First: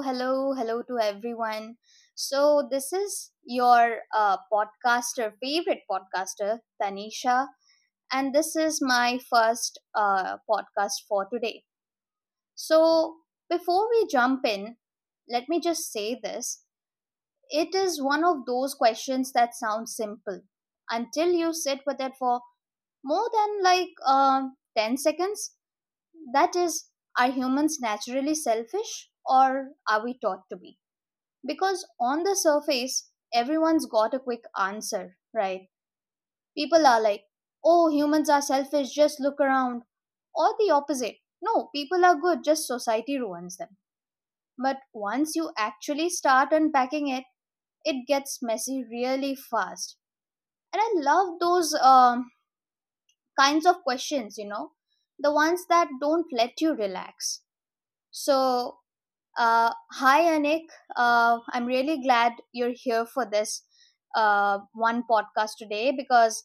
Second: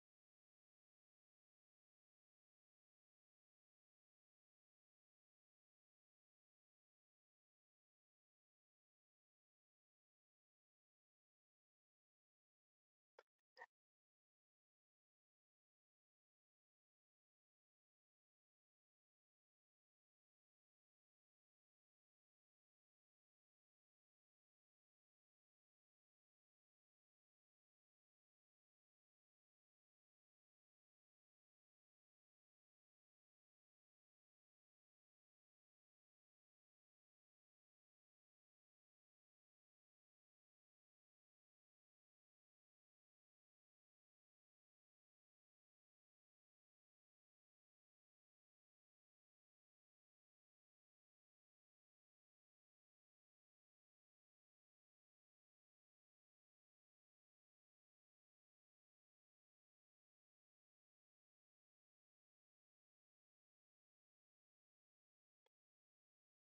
hello, hello to everyone. So, this is your podcaster, favorite podcaster, Tanisha, and this is my first podcast for today. So, before we jump in, let me just say this, it is one of those questions that sounds simple until you sit with it for more than like 10 seconds. That is, are humans naturally selfish or are we taught to be? Because on the surface, everyone's got a quick answer, right? People are like, oh, humans are selfish, just look around. Or the opposite. No, people are good, just society ruins them. But once you actually start unpacking it, it gets messy really fast. And I love those kinds of questions, you know, the ones that don't let you relax. So, hi, Anik. I'm really glad you're here for this one podcast today because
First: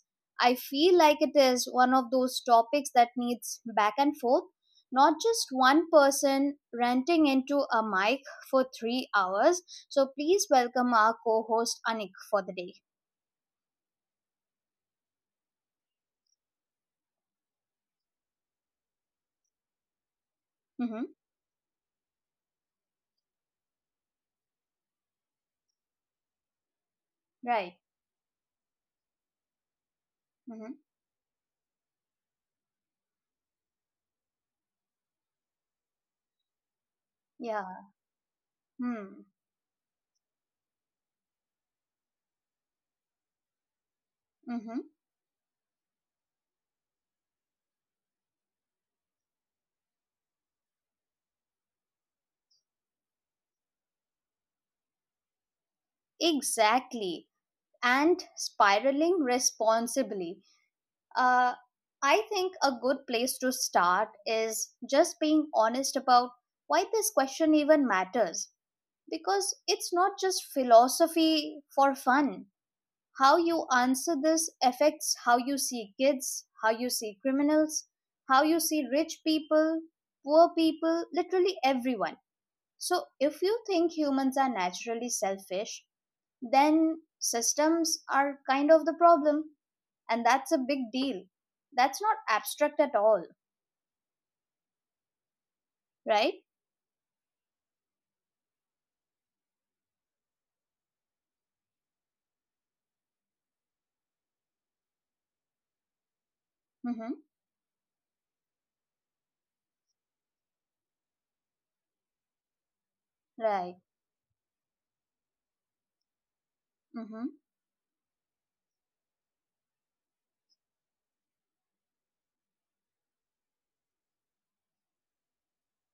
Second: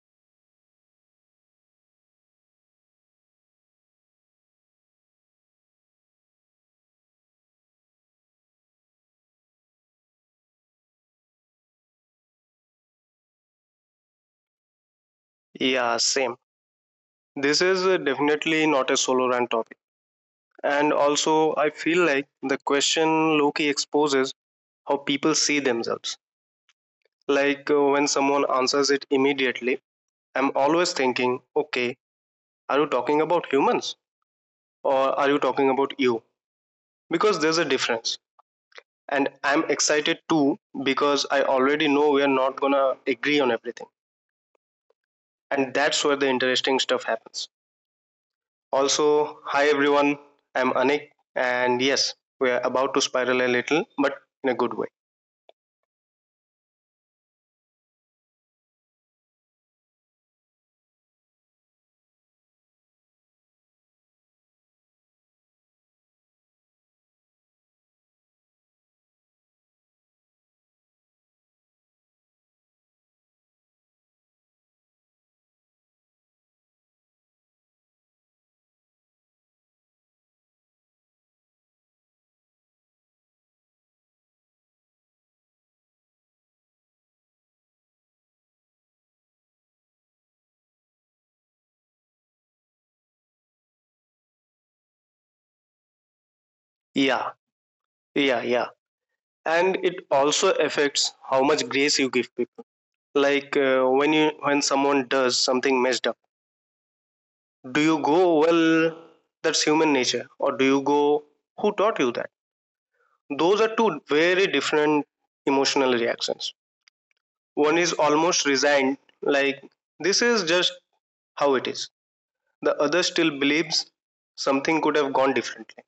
I feel like it is one of those topics that needs back and forth, not just one person ranting into a mic for 3 hours. So please welcome our co host, Anik, for the day. Yeah, same. This is definitely not a solo rant topic. And Mm-hmm. also, I feel like the question Loki exposes how people see themselves. Right. Like when someone answers it immediately, I'm Mm-hmm. always thinking, okay, are you talking about humans or are you talking about you? Because there's a Yeah. difference. Hmm. And I'm excited too because I already know we're not gonna agree on everything. Mm-hmm. And that's where the interesting stuff happens. Also, hi everyone, I'm Anik, and yes, we're about to spiral a little, but in a good way. Exactly. And spiraling responsibly. Uh, I think a good place to start is just being honest about why this question even matters. Because it's not just philosophy for fun. How you answer this affects how you see kids, how you see criminals, how you see rich people, poor people, literally everyone. So if you think humans are naturally selfish, then systems are kind of the problem, and that's a big deal, that's not abstract at all, right? Yeah, yeah, yeah. And it also affects how much grace you give people. Like when someone does something messed up, Mm-hmm. do you go, well, that's human nature, or do you go, who taught you that? Those Right. are two very different emotional reactions. Mm-hmm. One is almost resigned, like this is just how it is. The other still believes something could have gone differently.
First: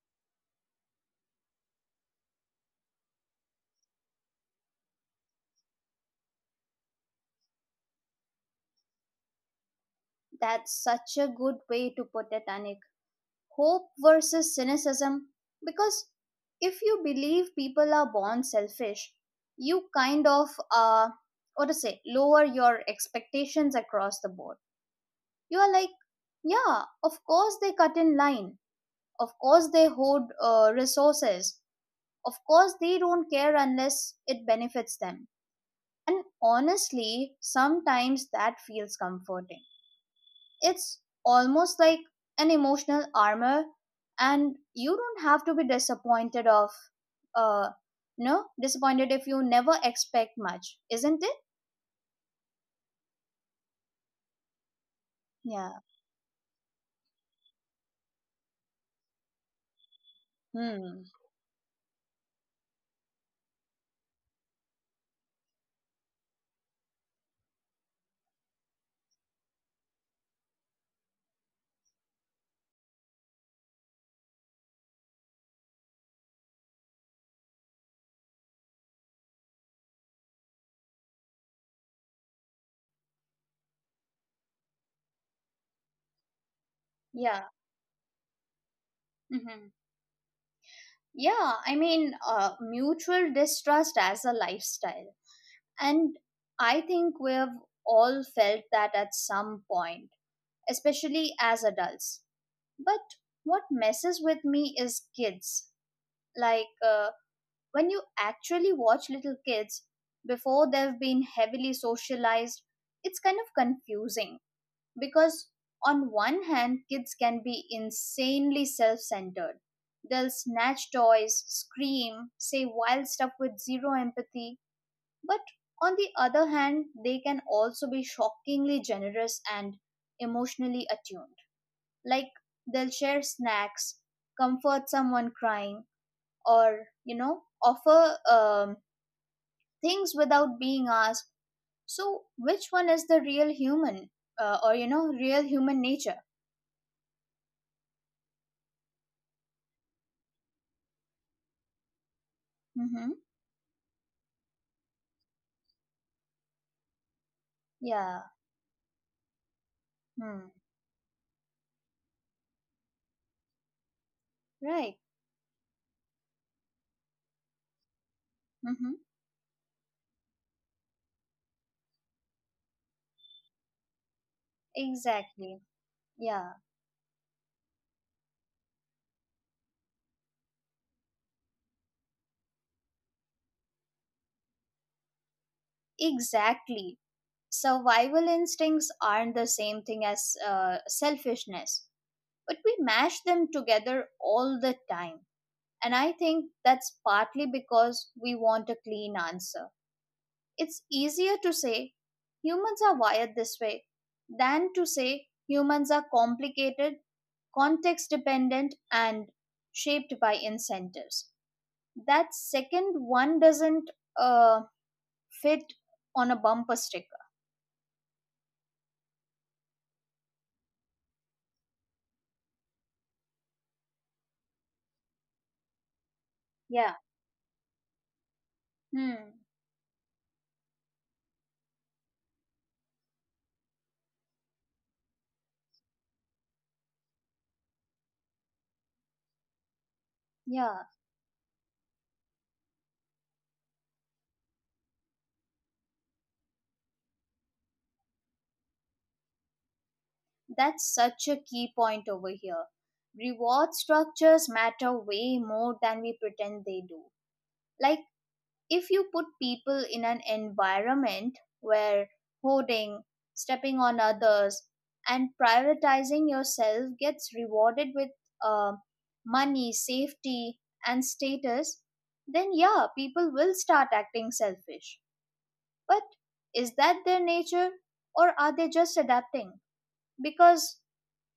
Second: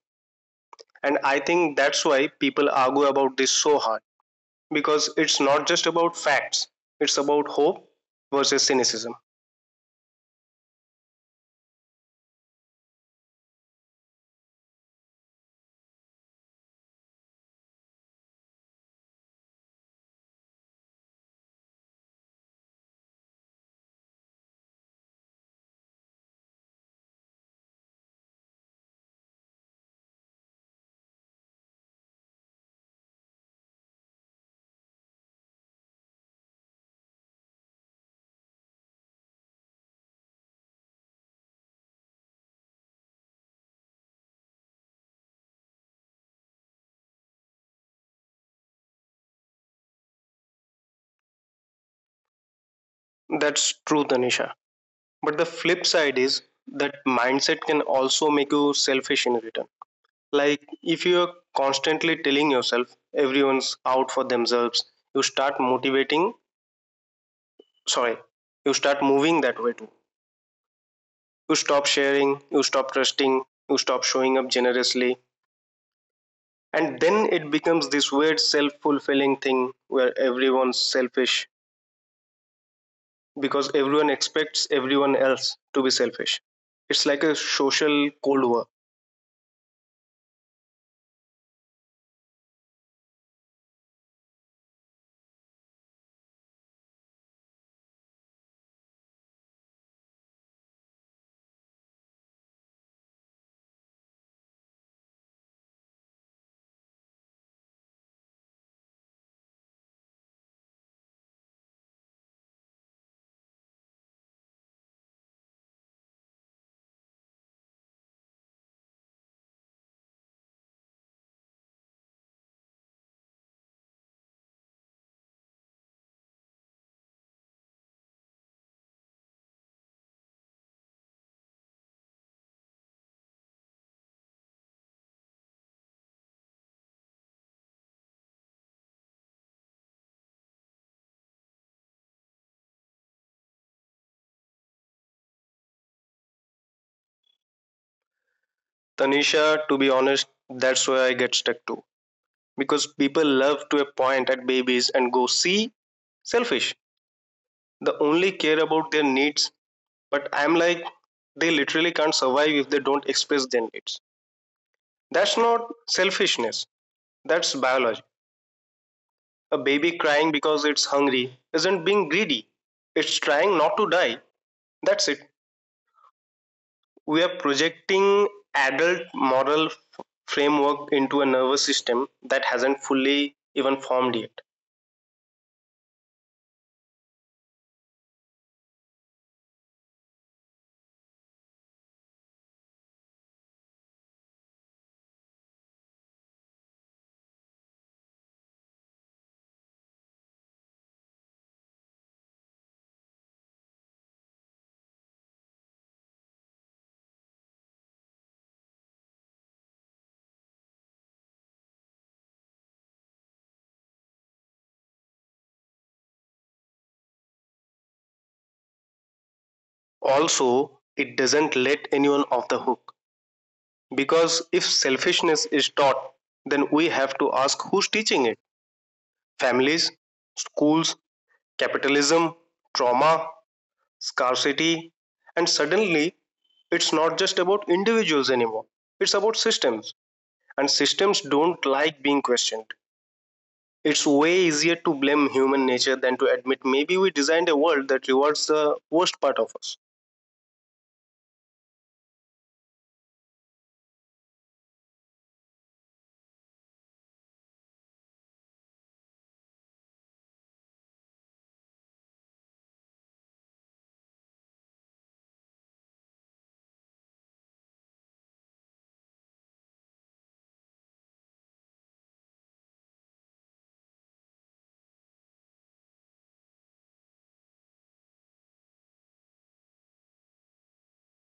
And I think that's why people argue about this so hard, because it's not just about facts, it's about hope versus cynicism. That's such a good way to put it, Anik. Hope versus cynicism. Because if you believe people are born selfish, you kind of, uh what to say, lower your expectations across the board. You are like, yeah, of course they cut in line, of course they hoard resources, of course they don't care unless it benefits them. And honestly, sometimes that feels comforting. It's almost like an emotional armor, and you don't have to be disappointed of, uh, no, disappointed if you never expect much, isn't it? That's true, Tanisha. But the Yeah. flip side is that mindset can also make you selfish in return. Like if Hmm. you're constantly telling yourself everyone's out for themselves, you start motivating, sorry, you start moving that way too. You stop sharing, you stop trusting, you stop showing up generously. And then it becomes this weird self fulfilling thing where everyone's selfish because everyone expects everyone else to be selfish. It's like a Yeah. social cold war. Hmm. Yeah. I mean, mutual distrust as a lifestyle, and I think we've all felt that at some point, especially as adults. But what messes with me is kids. Like, when you actually watch little kids before they've been heavily socialized, it's kind of confusing because, on one hand, kids can be insanely self centered. They'll snatch toys, scream, say wild stuff with zero empathy. But on the other hand, they can also be shockingly generous and emotionally attuned, like they'll share snacks, comfort someone crying, or offer things without being asked. So, which one is the real human, or real human nature? Tanisha, to be honest, that's where I get stuck to, because Mm-hmm. people love to point at babies and go, see, selfish. They Yeah. only care about their needs. But Hmm. I'm like, they literally can't survive if they don't express their needs. Right. That's not selfishness. That's biology. Mm-hmm. A baby crying because it's hungry isn't being greedy, it's trying not to die. That's it. Exactly. Yeah. We are projecting adult moral framework into a nervous system that hasn't fully even formed yet. Exactly. Survival instincts aren't the same thing as selfishness, but we mash them together all the time. And I think that's partly because we want a clean answer. It's easier to say humans are wired this way than to say humans are complicated, context dependent, and shaped by incentives. That second one doesn't, uh, fit on a bumper sticker. Also, it doesn't let anyone off the hook, because if selfishness is taught, then we Yeah. have to ask who's teaching it. Hmm. Families, schools, capitalism, trauma, scarcity, and suddenly it's not just about individuals anymore, it's about systems. And Yeah. systems don't like being questioned. It's way easier to blame human nature than to admit maybe we designed a world that rewards the worst part of us. That's such a key point over here. Reward structures matter way more than we pretend they do. Like, if you put people in an environment where hoarding, stepping on others, and prioritizing yourself gets rewarded with uh, money, safety, and status, then yeah, people will start acting selfish. But is that their nature, or are they just adapting? Because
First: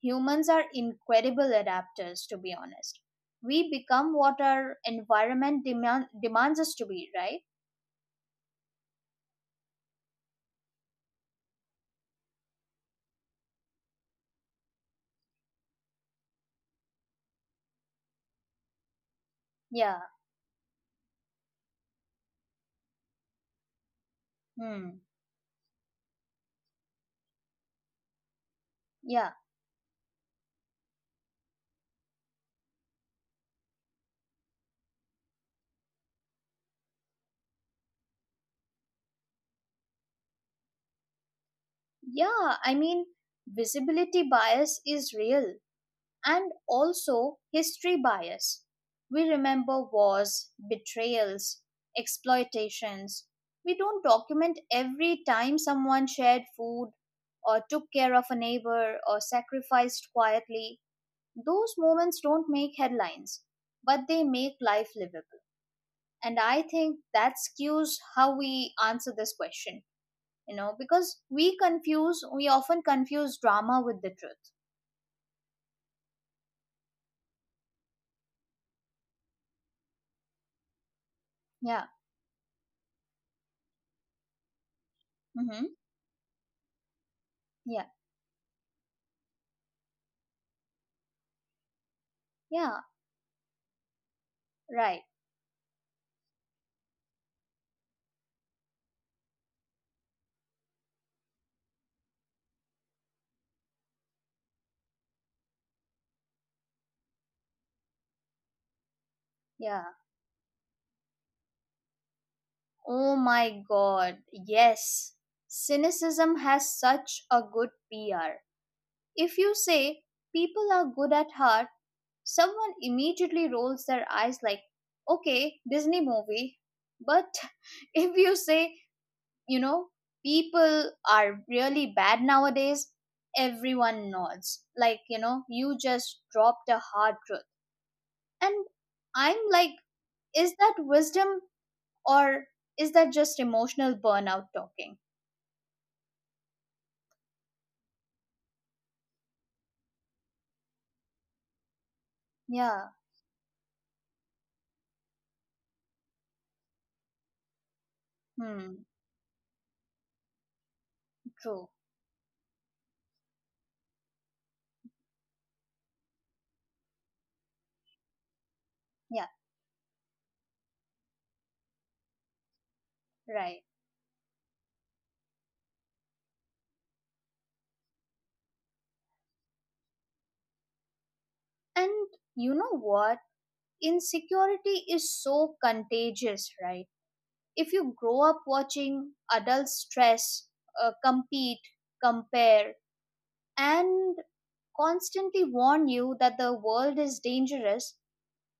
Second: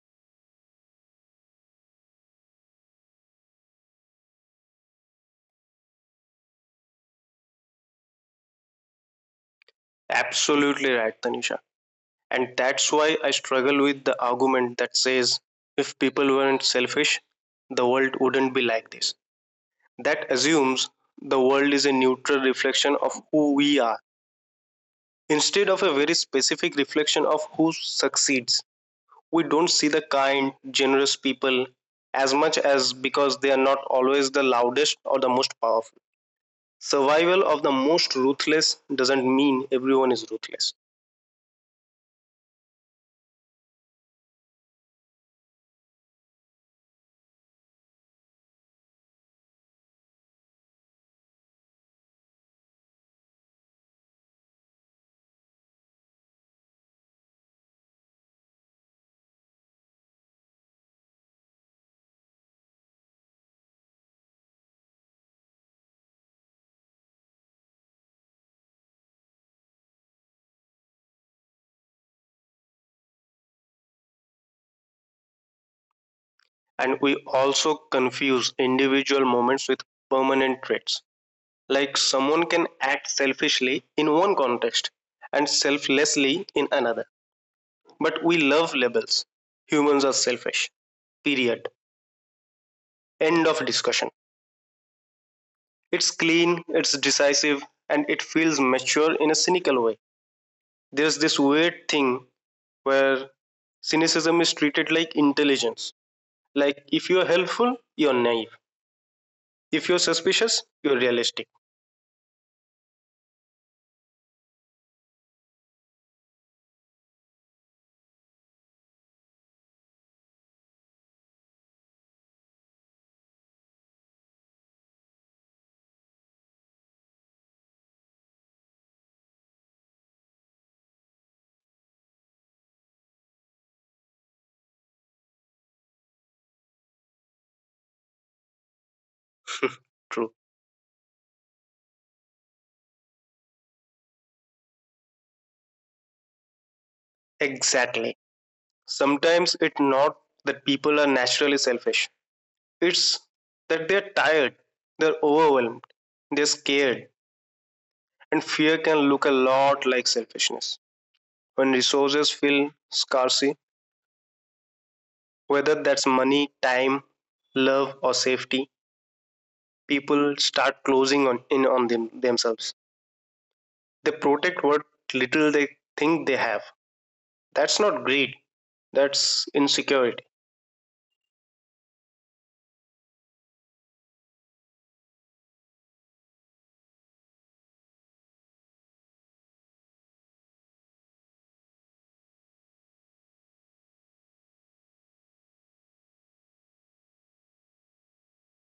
humans are incredible adapters, to be honest. We become what our environment demands us to be, right? Absolutely right, Tanisha. And that's why I struggle with the argument that says if people weren't selfish, the world wouldn't be like this. Yeah. That assumes the world is a neutral reflection of who we are, Hmm. instead of a very specific reflection of who succeeds. Yeah. We don't see the kind, generous people as much as because they are not always the loudest or the most powerful. Survival of the most ruthless doesn't mean everyone is ruthless. Yeah. I mean, visibility bias is real, and also history bias. We remember wars, betrayals, exploitations. We don't document every time someone shared food or took care of a neighbor or sacrificed quietly. Those moments don't make headlines, but they make life livable. And I think that skews how we answer this question, because we often confuse drama with the truth. And we also confuse individual moments with permanent traits. Yeah. Like someone can act selfishly in one context and Mm-hmm. selflessly in another. Yeah. But we love labels. Humans are selfish. Period. Yeah. End of discussion. Right. It's clean, it's decisive, and it feels mature in a cynical way. There's this weird thing where cynicism is treated like intelligence. Like if you're helpful, you're naive. If Yeah. you're suspicious, you're realistic. Oh my god, yes. Cynicism has such a good PR. If you say people are good at heart, someone immediately rolls their eyes, like, okay, Disney movie. But if you say, you know, people are really bad nowadays, everyone nods. Like, you just dropped a hard truth. And I'm like, True. is that wisdom, or is that just emotional burnout talking? Exactly. Sometimes it's not that people are naturally selfish. Yeah. It's that they're tired, they're overwhelmed, they're scared, and fear can Hmm. look a lot like selfishness. When True. resources feel scarce, whether that's money, time, love, or safety, Yeah. people start in on themselves. Right. They protect what little they think they have. That's not greed, that's insecurity. And you know what? Insecurity is so contagious, right? If you grow up watching adults stress, compete, compare, and constantly warn you that the world is dangerous,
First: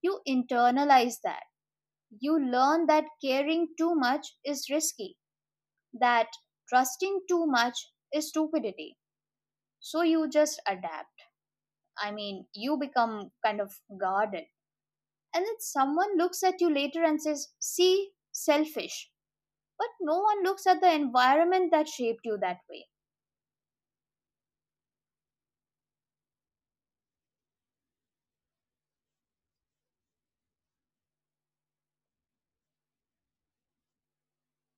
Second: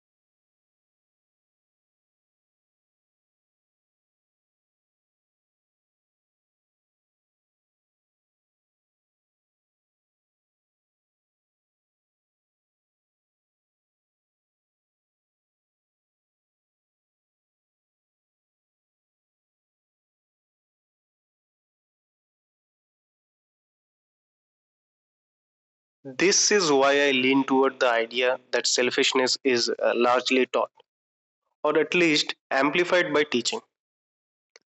you internalize that. You learn that caring too much is risky, that trusting too much is stupidity. So you just adapt. I mean, you become kind of guarded. And then someone looks at you later and says, See, selfish. But no one looks at the environment that shaped you that way. This is why I lean toward the idea that selfishness is largely taught, or at least amplified by teaching.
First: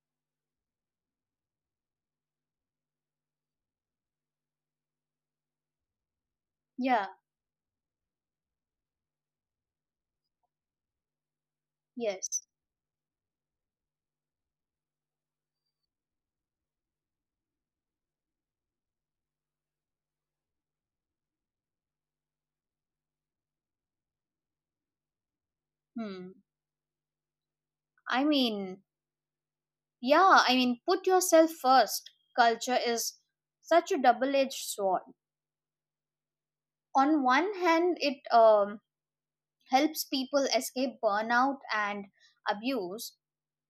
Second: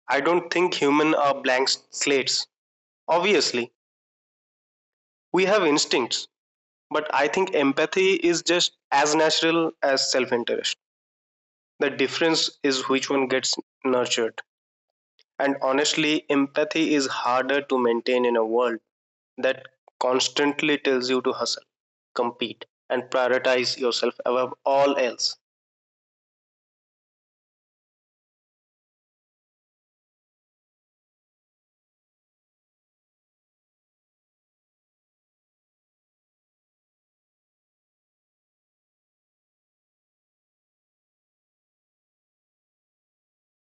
I don't think humans are blank slates. Obviously, we have instincts, Yeah, but I think empathy is just as natural as self interest. The yes. difference is which one gets nurtured. And honestly, empathy is harder to maintain in a world that constantly tells you to hustle, compete, and prioritize yourself above all else. Hmm. I mean, Yeah, I mean, put yourself first. Culture is such a double edged sword. On one hand, it helps people escape burnout and abuse.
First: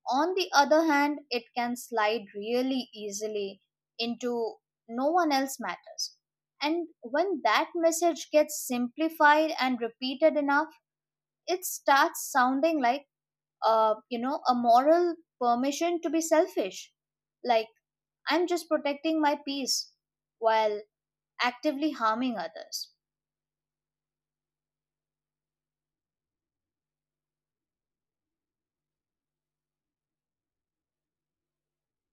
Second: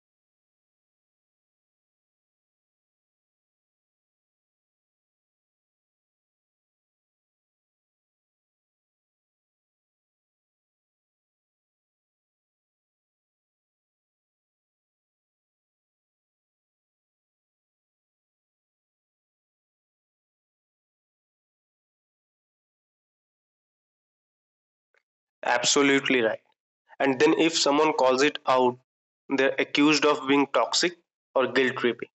On the other hand, it can slide really easily into no one else matters. And when that message gets simplified and repeated enough, it starts sounding like, a moral permission to be selfish, like I'm just protecting my peace while actively harming others. Absolutely right. And then if someone calls it out, they're accused of being toxic or guilt tripping.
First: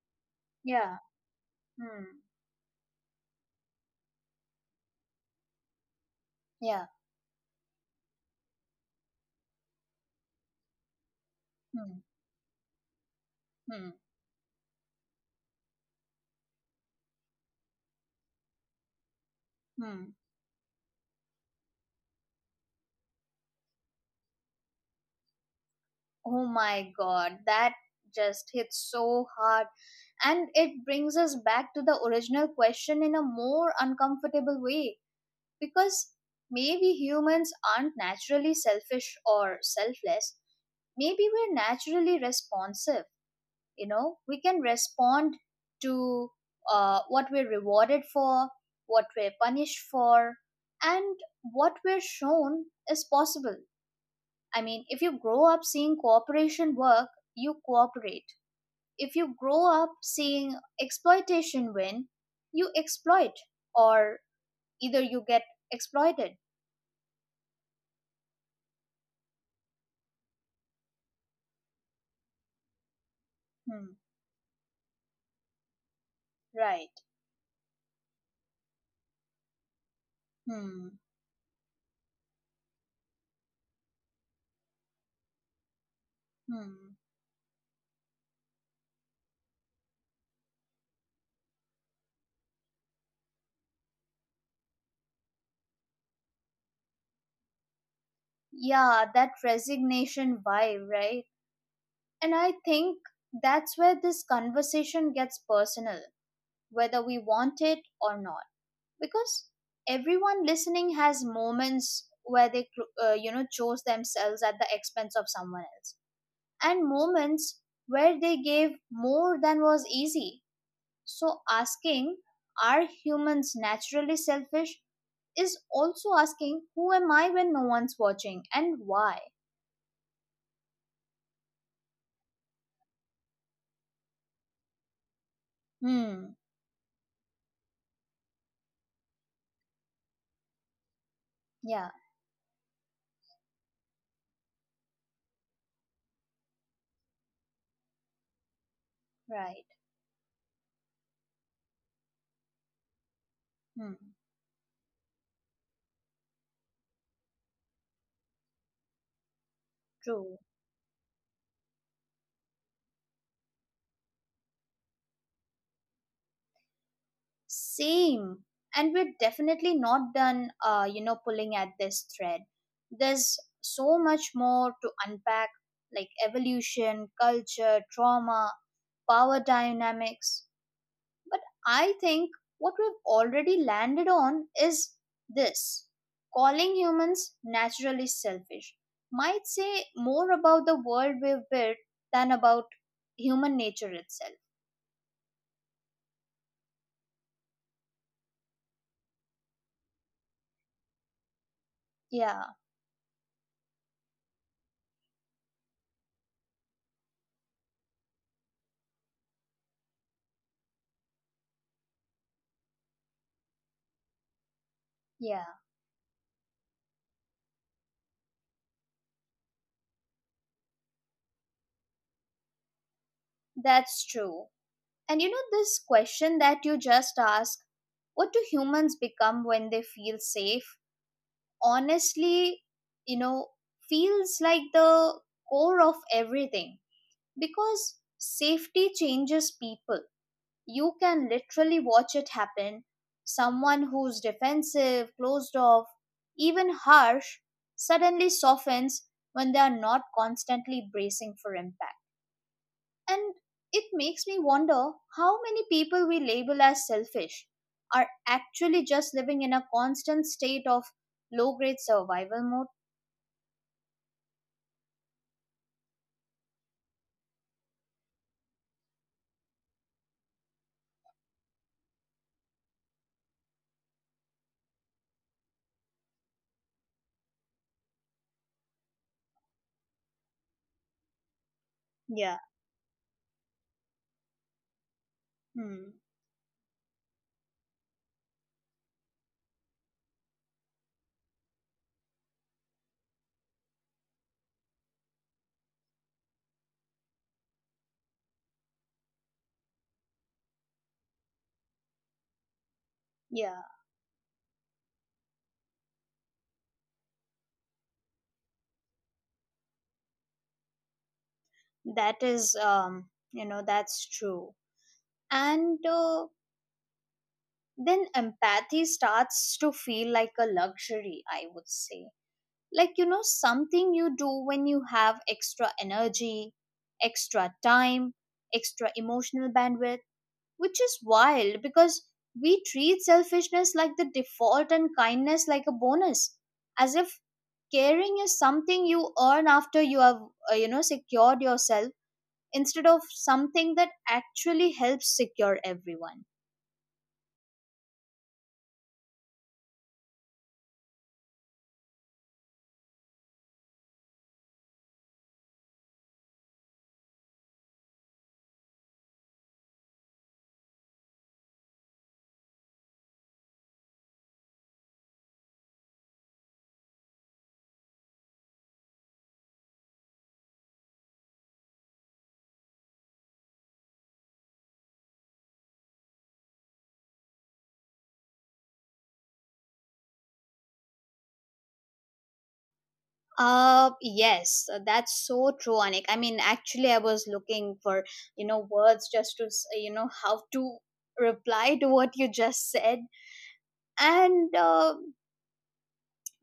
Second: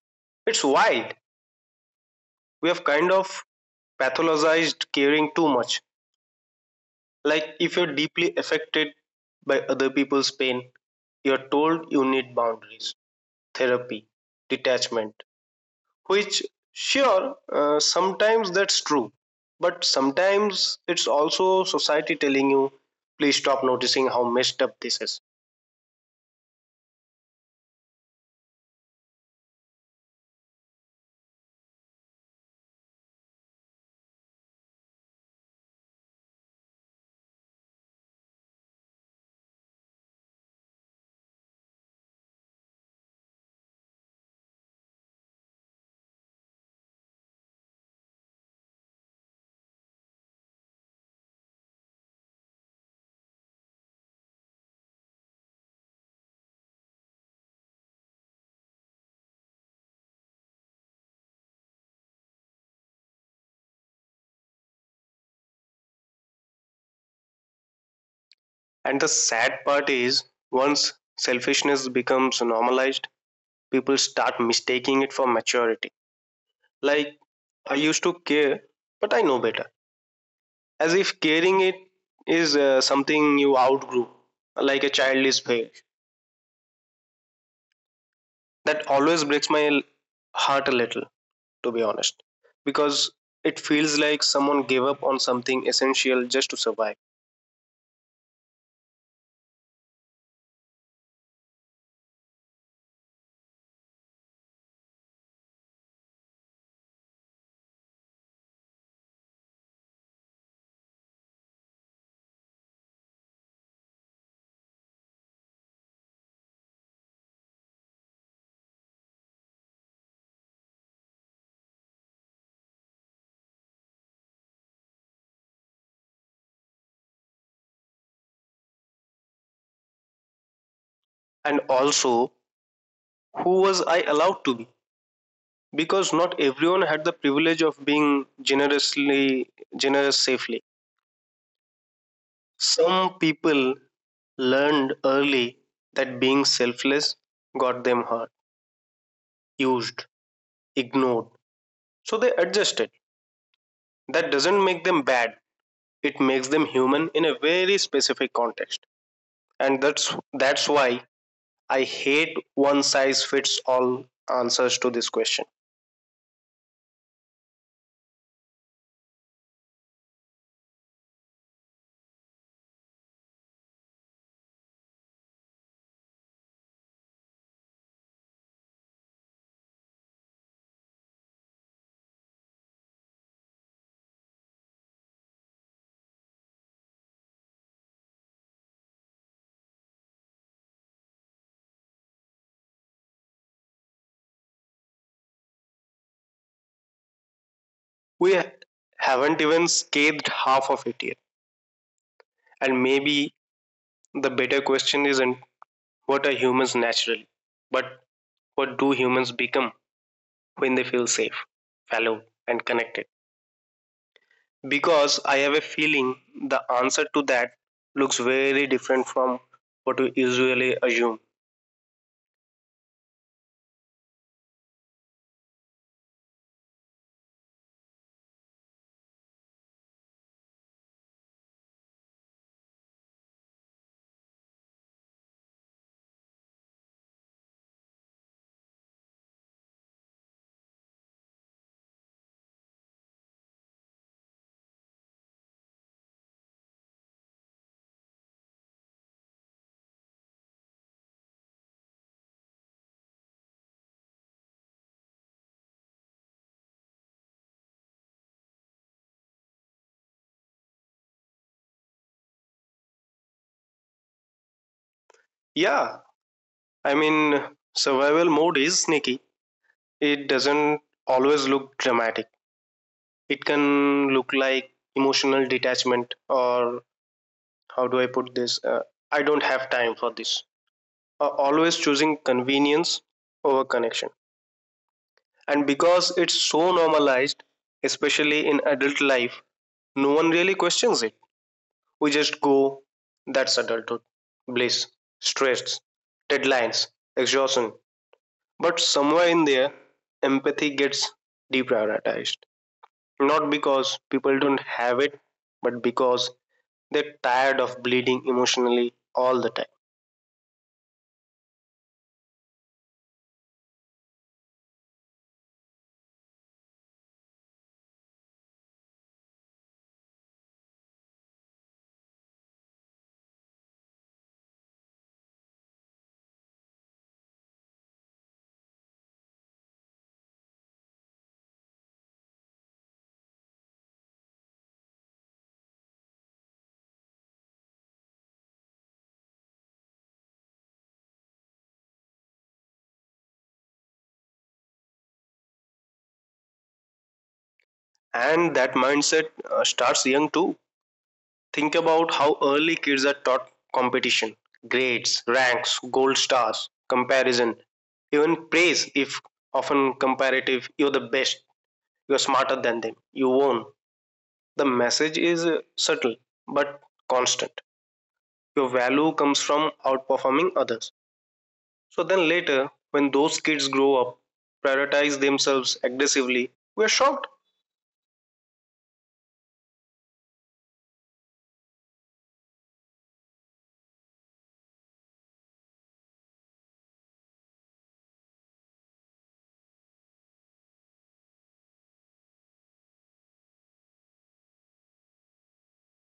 It's Yeah. wild. Hmm. We have kind of pathologized caring too much. Yeah. Like if you're deeply affected by other people's pain, you're told Hmm. you need boundaries, Hmm. therapy, detachment, which, sure, sometimes that's true, but Hmm. sometimes it's also society telling you, please stop noticing how messed up this is. Oh my god, that just hits so hard. And it brings us back to the original question in a more uncomfortable way because maybe humans aren't naturally selfish or selfless. Maybe we're naturally responsive. You know, we can respond to what we're rewarded for, what we're punished for, and what we're shown is possible. I mean, if you grow up seeing cooperation work, you cooperate. If you grow up seeing exploitation win, you exploit. Or, either you get exploited. And the sad part is, once selfishness becomes normalized, Hmm. people start mistaking it for maturity. Right. Like, I used to care, but I know better, as Hmm. if carrying it is something you outgrew, like a childish veil. Hmm. That always breaks my heart a little, to be honest, because it feels like someone gave up on something essential just to survive. Yeah, that resignation vibe, right? And I think that's where this conversation gets personal, whether we want it or not. Because everyone listening has moments where they, chose themselves at the expense of someone else, and moments where they gave more than was easy. So asking, are humans naturally selfish? Is also asking, who am I when no one's watching, and why? And also, who was I allowed to be? Hmm. Because not everyone had the privilege of being generous safely. Yeah, Some people learned early that being selfless got them hurt, right. used, ignored. So they adjusted. Hmm. That doesn't make them bad, it makes them human in a very specific context. And True. that's why I hate one size fits all answers to this question. Same. And we're definitely not done, pulling at this thread. There's so much more to unpack, like evolution, culture, trauma, power dynamics. But I think what we've already landed on is this: calling humans naturally selfish might say more about the world we've built than about human nature itself. We haven't even scathed half of it yet. Yeah, And maybe the better question isn't what are humans naturally, but what do humans become when they feel safe, fellow, and connected, yeah, because I have a feeling the answer to that looks very different from what we usually assume. that's true. And you know, this question that you just asked, what do humans become when they feel safe? Honestly, you know, feels like the core of everything because safety changes people. You can literally watch it happen. Someone who's defensive, closed off, even harsh, suddenly softens when they are not constantly bracing for impact, and it makes me wonder how many people we label as selfish are actually just living in a constant state of low grade survival mode. Yeah, I mean, survival mode is sneaky. It doesn't always look dramatic. It can look like emotional detachment, or how do I put this? I don't have time for this. Yeah. Always choosing convenience over connection. Hmm. And because it's so normalized, especially in adult life, no one really questions it. We just go, that's adulthood. Bliss, stress, deadlines, exhaustion. But somewhere in there, empathy gets deprioritized. Yeah. Not because people don't have it, but because they're tired of bleeding emotionally all the time. That is, that's true. And then empathy starts to feel like a luxury, I would say. Like, something you do when you have extra energy, extra time, extra emotional bandwidth, which is wild because we treat selfishness like the default and kindness like a bonus, as if caring is something you earn after you have secured yourself, instead of something that actually helps secure everyone. And that mindset starts young too. Think about how early kids are taught competition, grades, ranks, gold stars, comparison, even praise if often comparative. You're the best, you're smarter than them, you won. The message is subtle but constant. Your value comes from outperforming others. So then later, when those kids grow up, prioritize themselves aggressively, we're shocked. Yes, that's so true, Anik. I mean, actually, I was looking for, words just to, how to reply to what you just said. And uh,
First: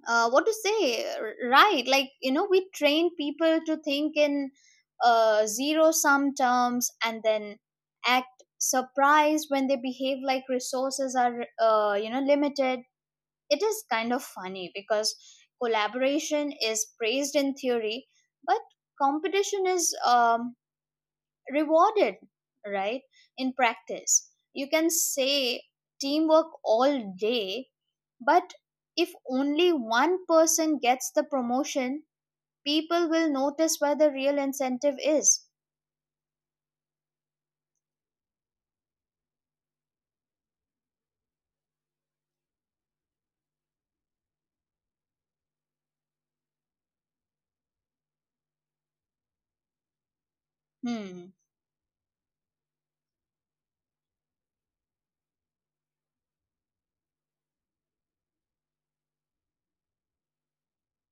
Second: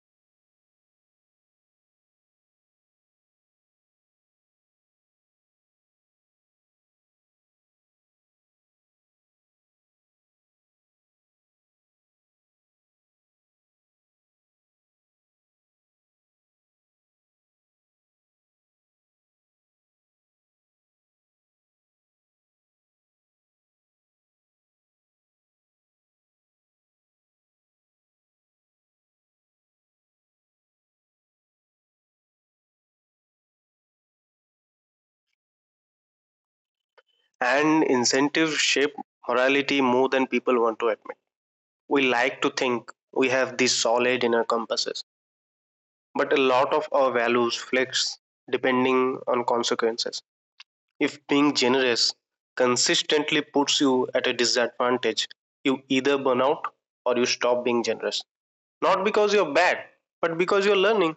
uh, what to say, right? Like, we train people to think in zero sum terms, and then act surprised when they behave like resources are, limited. It is kind of funny because collaboration is praised in theory, but competition is rewarded, right? In practice, you can say teamwork all day, but if only one person gets the promotion, people will notice where the real incentive is. And incentives shape morality more than people want to admit. We like to think we have these solid inner compasses, but a lot of our values flex depending on consequences. If Hmm, being generous consistently puts you at a disadvantage, you either burn out or you stop being generous, not because you're bad, but because you're learning.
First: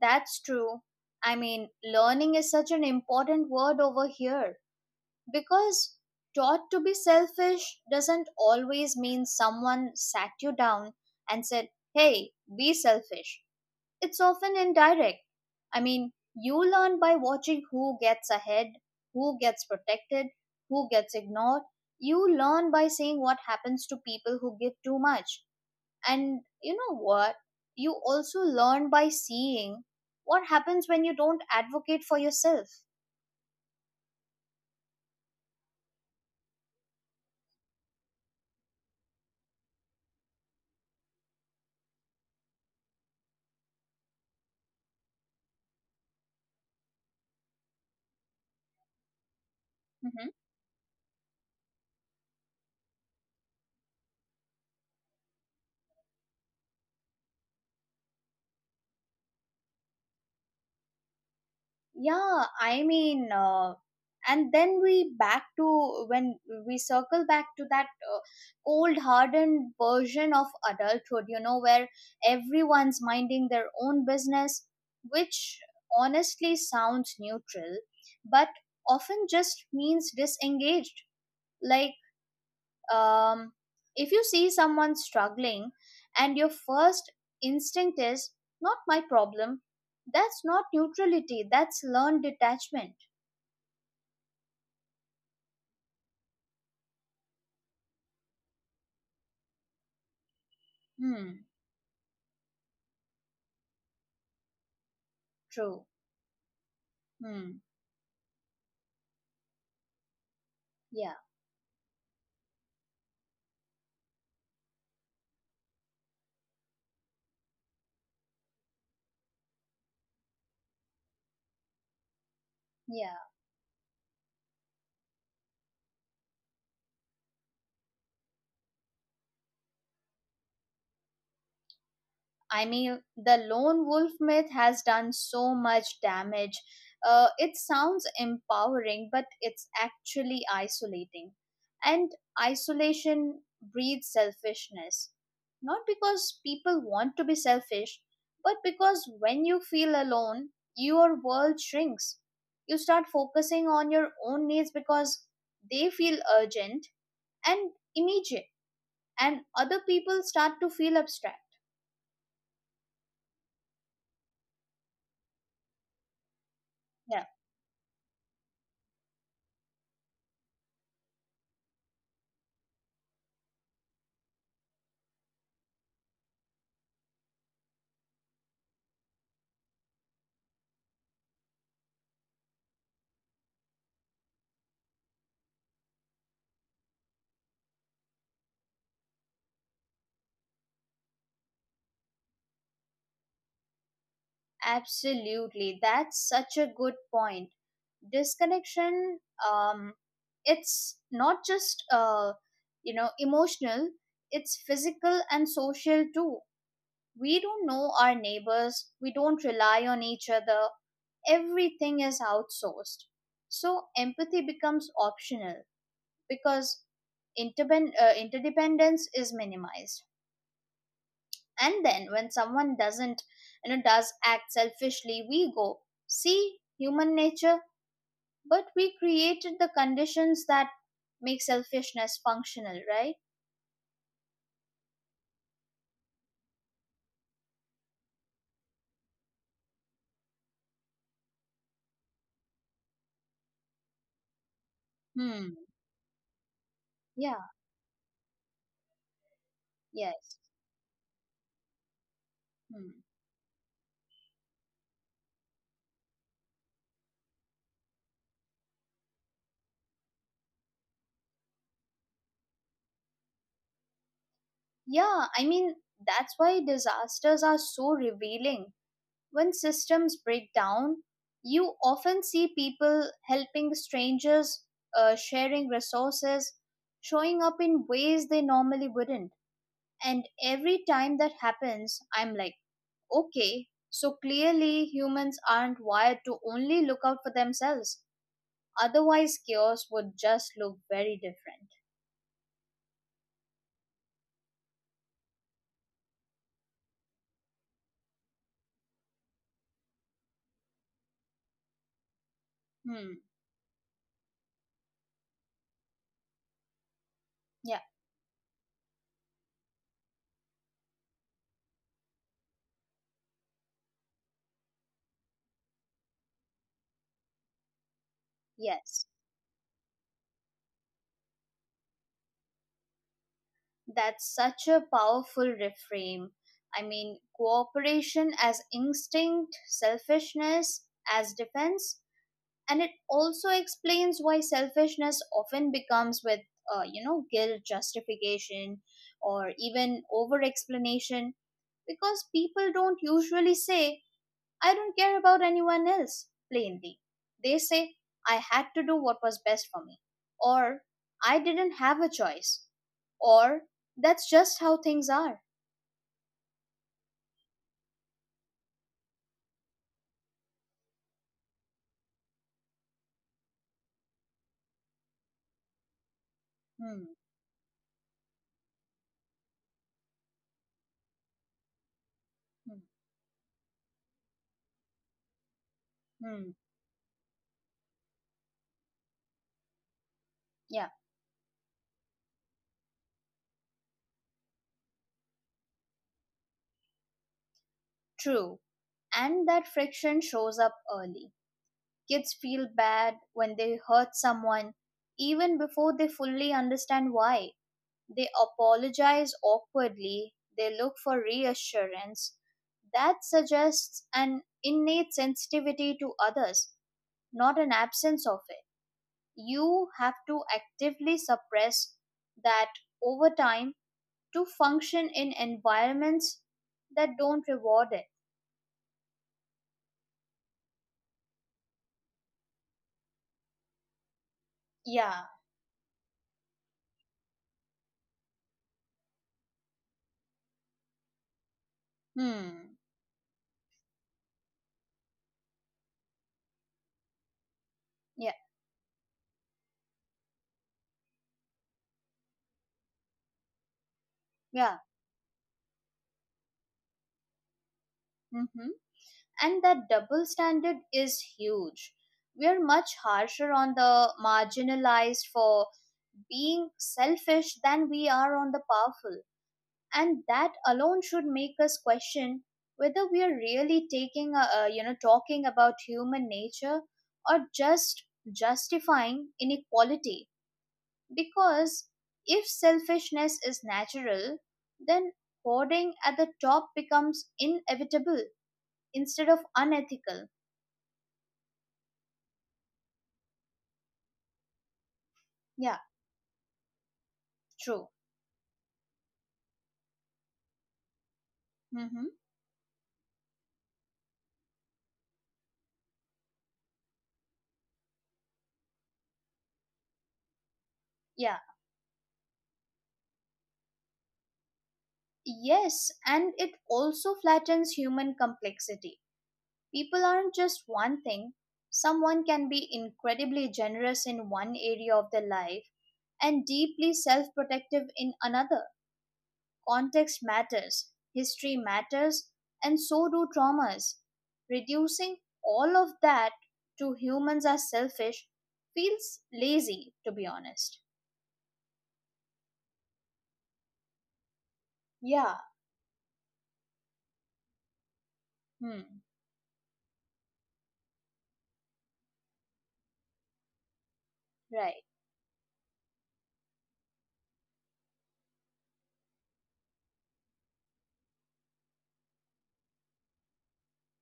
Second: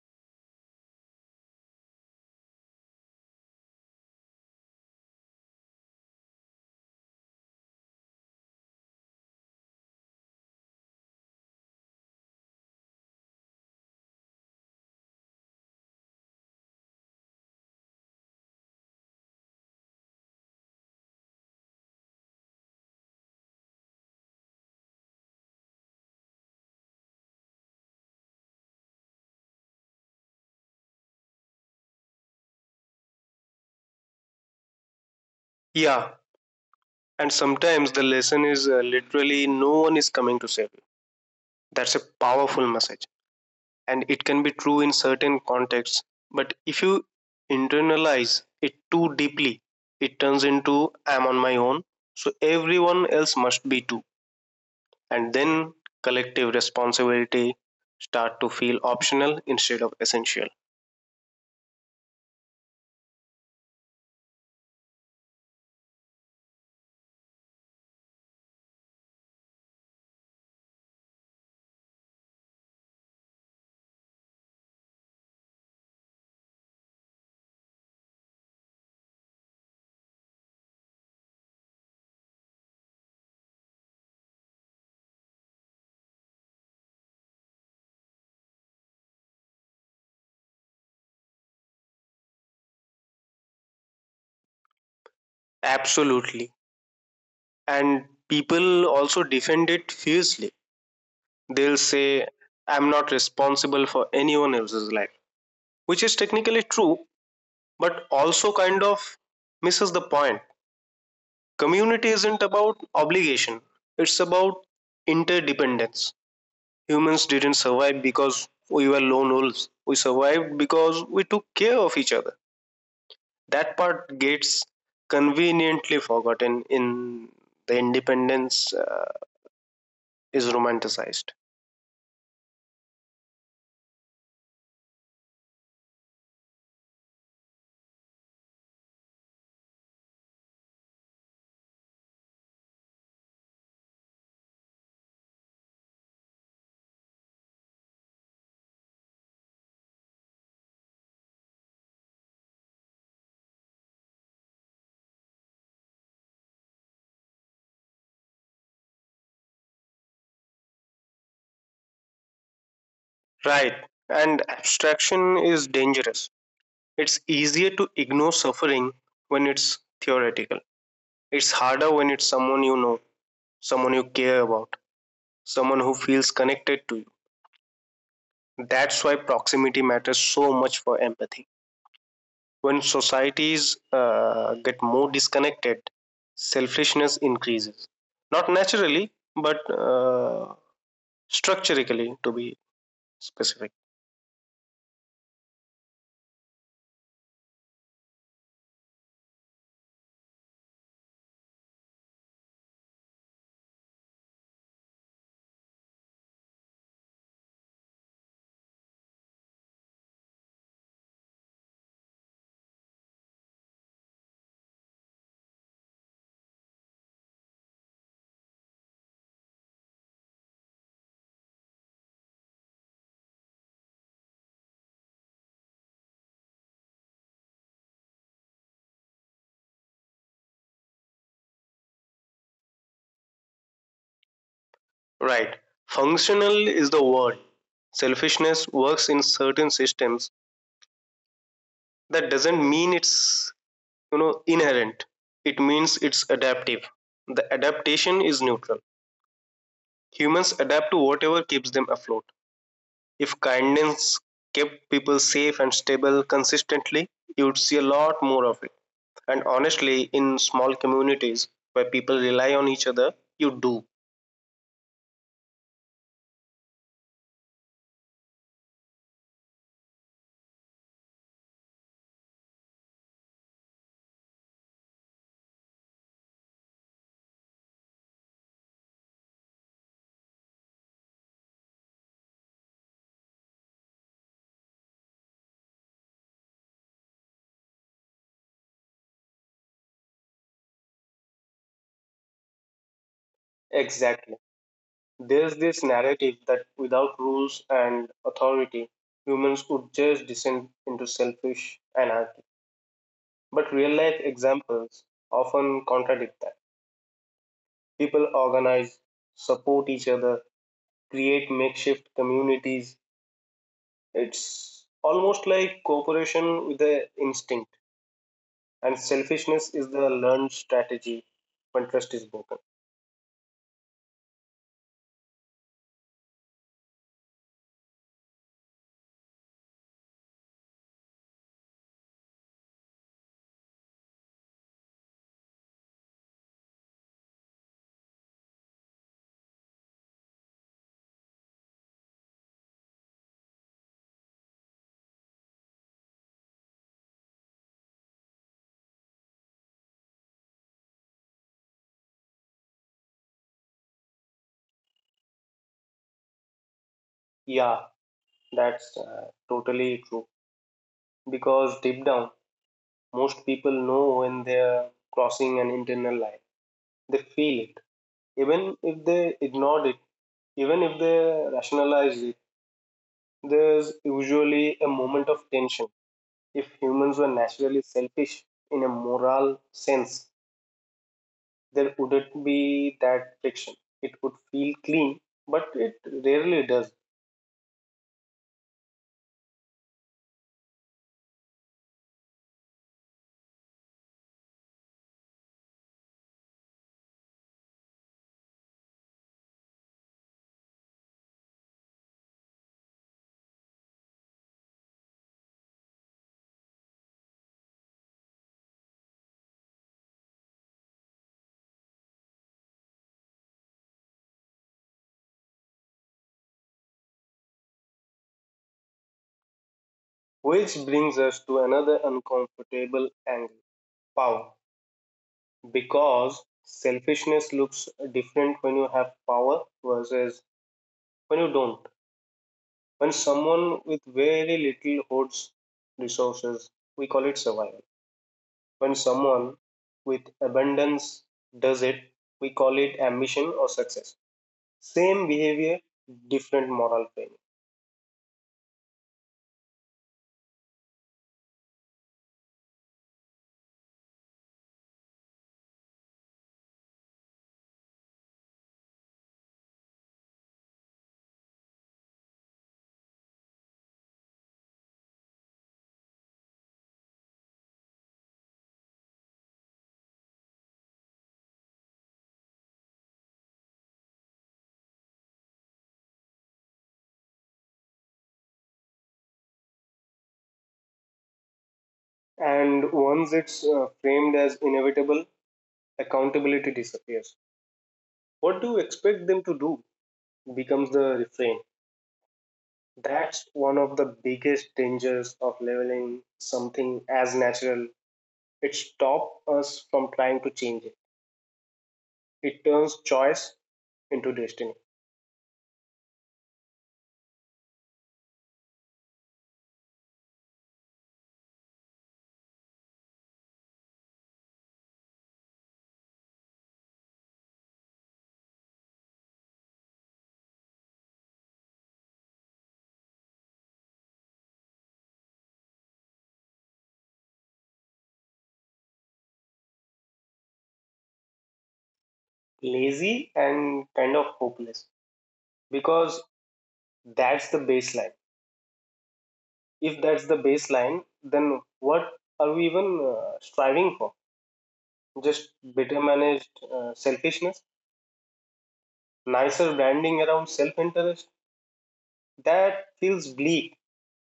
that's true. I mean, learning is such an important word over here because taught to be selfish doesn't always mean someone sat you down and said, Hey, be selfish. It's often indirect. I mean, you learn by watching who gets ahead, who gets protected, who gets ignored. You learn by seeing what happens to people who give too much. And you know what? You also learn by seeing what happens when you don't advocate for yourself. Yeah, and sometimes the lesson is literally no one is coming to save you. That's a powerful message, and it can be true in certain contexts. But if you internalize it too deeply, it turns Mm-hmm. into I'm on my own, so everyone else must be too. And then collective responsibility start to feel optional instead of essential. Yeah, I mean, and then we back to when we circle back to that cold, hardened version of adulthood, you know, where everyone's minding their own business, which honestly sounds neutral, but often just means disengaged. Like um, if you see someone struggling and your first instinct is not my problem, that's not neutrality, that's learned detachment. Absolutely. And people also defend it fiercely. Hmm. They'll say I'm not responsible for anyone else's life, which True. is technically true, Hmm. but also kind of misses the point. Yeah, Community isn't about obligation, it's about interdependence. Humans didn't survive because we were lone wolves, we survived because we took care of each other. That yeah, part gets conveniently forgotten in the independence is romanticized. I mean, the lone wolf myth has done so much damage. It sounds empowering, but it's actually isolating. And isolation breeds selfishness. Not because people want to be selfish, but because when you feel alone, your world shrinks. You start focusing on your own needs because they feel urgent and immediate, and other people start to feel abstract. Right. And abstraction is dangerous. It's Yeah. easier to ignore suffering when it's theoretical. It's harder when it's someone you know, someone you care about, someone who feels connected to you. That's why proximity matters so much for empathy. When societies get more disconnected, selfishness increases. Not naturally, but structurally, to be specific. Absolutely. That's such a good point. Disconnection, um, it's not just you know, emotional, it's physical and social too. We don't know our neighbors, we don't rely on each other, everything is outsourced. So empathy becomes optional because interdependence is minimized. And then when someone doesn't, you know, does act selfishly, we go, see, human nature, but we created the conditions that make selfishness functional, right? Right. Functional is the word. Selfishness works in certain systems. That doesn't mean it's, you know, inherent, it Hmm. means it's adaptive. The Yeah. adaptation is neutral. Humans Yes. adapt to whatever keeps them afloat. Hmm. If kindness kept people safe and stable consistently, you would see a lot more of it. And honestly, in small communities where people rely on each other, you do. Yeah. I mean, that's why disasters are so revealing. When systems break down, you often see people helping strangers, sharing resources, showing up in ways they normally wouldn't. And every time that happens, I'm like, okay, so clearly humans aren't wired to only look out for themselves. Otherwise, chaos would just look very different. Exactly. There's this narrative that without rules and authority, humans would just descend into selfish anarchy, Hmm. but real life examples often contradict that. Yeah. People organize, support each other, create makeshift communities. It's almost like cooperation with the instinct, and Yes. selfishness is the learned strategy when trust is broken. That's such a powerful reframe. I mean, cooperation as instinct, selfishness as defense, and it also explains why selfishness often becomes with, you know, guilt, justification, or even over explanation, because people don't usually say, I don't care about anyone else, plainly. They say, I had to do what was best for me, or I didn't have a choice, or that's just how things are. Yeah, that's totally true. Because deep down, most people know when they're crossing an internal line. They Hmm, feel it. Even if they ignored it, even if they rationalize it, hmm, there's usually a moment of tension. If hmm. humans were naturally selfish in a moral sense, Yeah, there wouldn't be that friction. It would feel clean, but it rarely does. true. And that friction shows up early. Kids feel bad when they hurt someone, even before they fully understand why. They apologize awkwardly, they look for reassurance. That suggests an innate sensitivity to others, not an absence of it. You have to actively suppress that over time to function in environments that don't reward it. Which brings us to another uncomfortable angle: power. Yeah. Because selfishness looks different when you have power versus when you don't. Hmm. When someone with very little holds resources, we call it survival. Yeah. When someone with abundance does it, we call it ambition or success. Yeah. Same behavior, different moral framing. Mm-hmm. And that double standard is huge. We are much harsher on the marginalized for being selfish than we are on the powerful. And that alone should make us question whether we are really taking, a, you know, talking about human nature or just justifying inequality. Because if selfishness is natural, then hoarding at the top becomes inevitable instead of unethical. And once it's framed as inevitable, Yeah, accountability disappears. true. What do you expect them to do becomes the refrain. Mm-hmm. That's one of the biggest dangers of leveling something as natural. It stops us from trying to change it. Yeah. It turns choice into destiny. Yes, and it also flattens human complexity. People aren't just one thing. Someone can be incredibly generous in one area of their life and deeply self protective in another. Context matters, history matters, and so do traumas. Reducing all of that to humans are selfish feels lazy, to be honest. Lazy and kind of hopeless Yeah, because that's the baseline. hmm, If that's the baseline, then what are we even striving for? right. Just better managed selfishness, nicer branding around self interest? That feels bleak.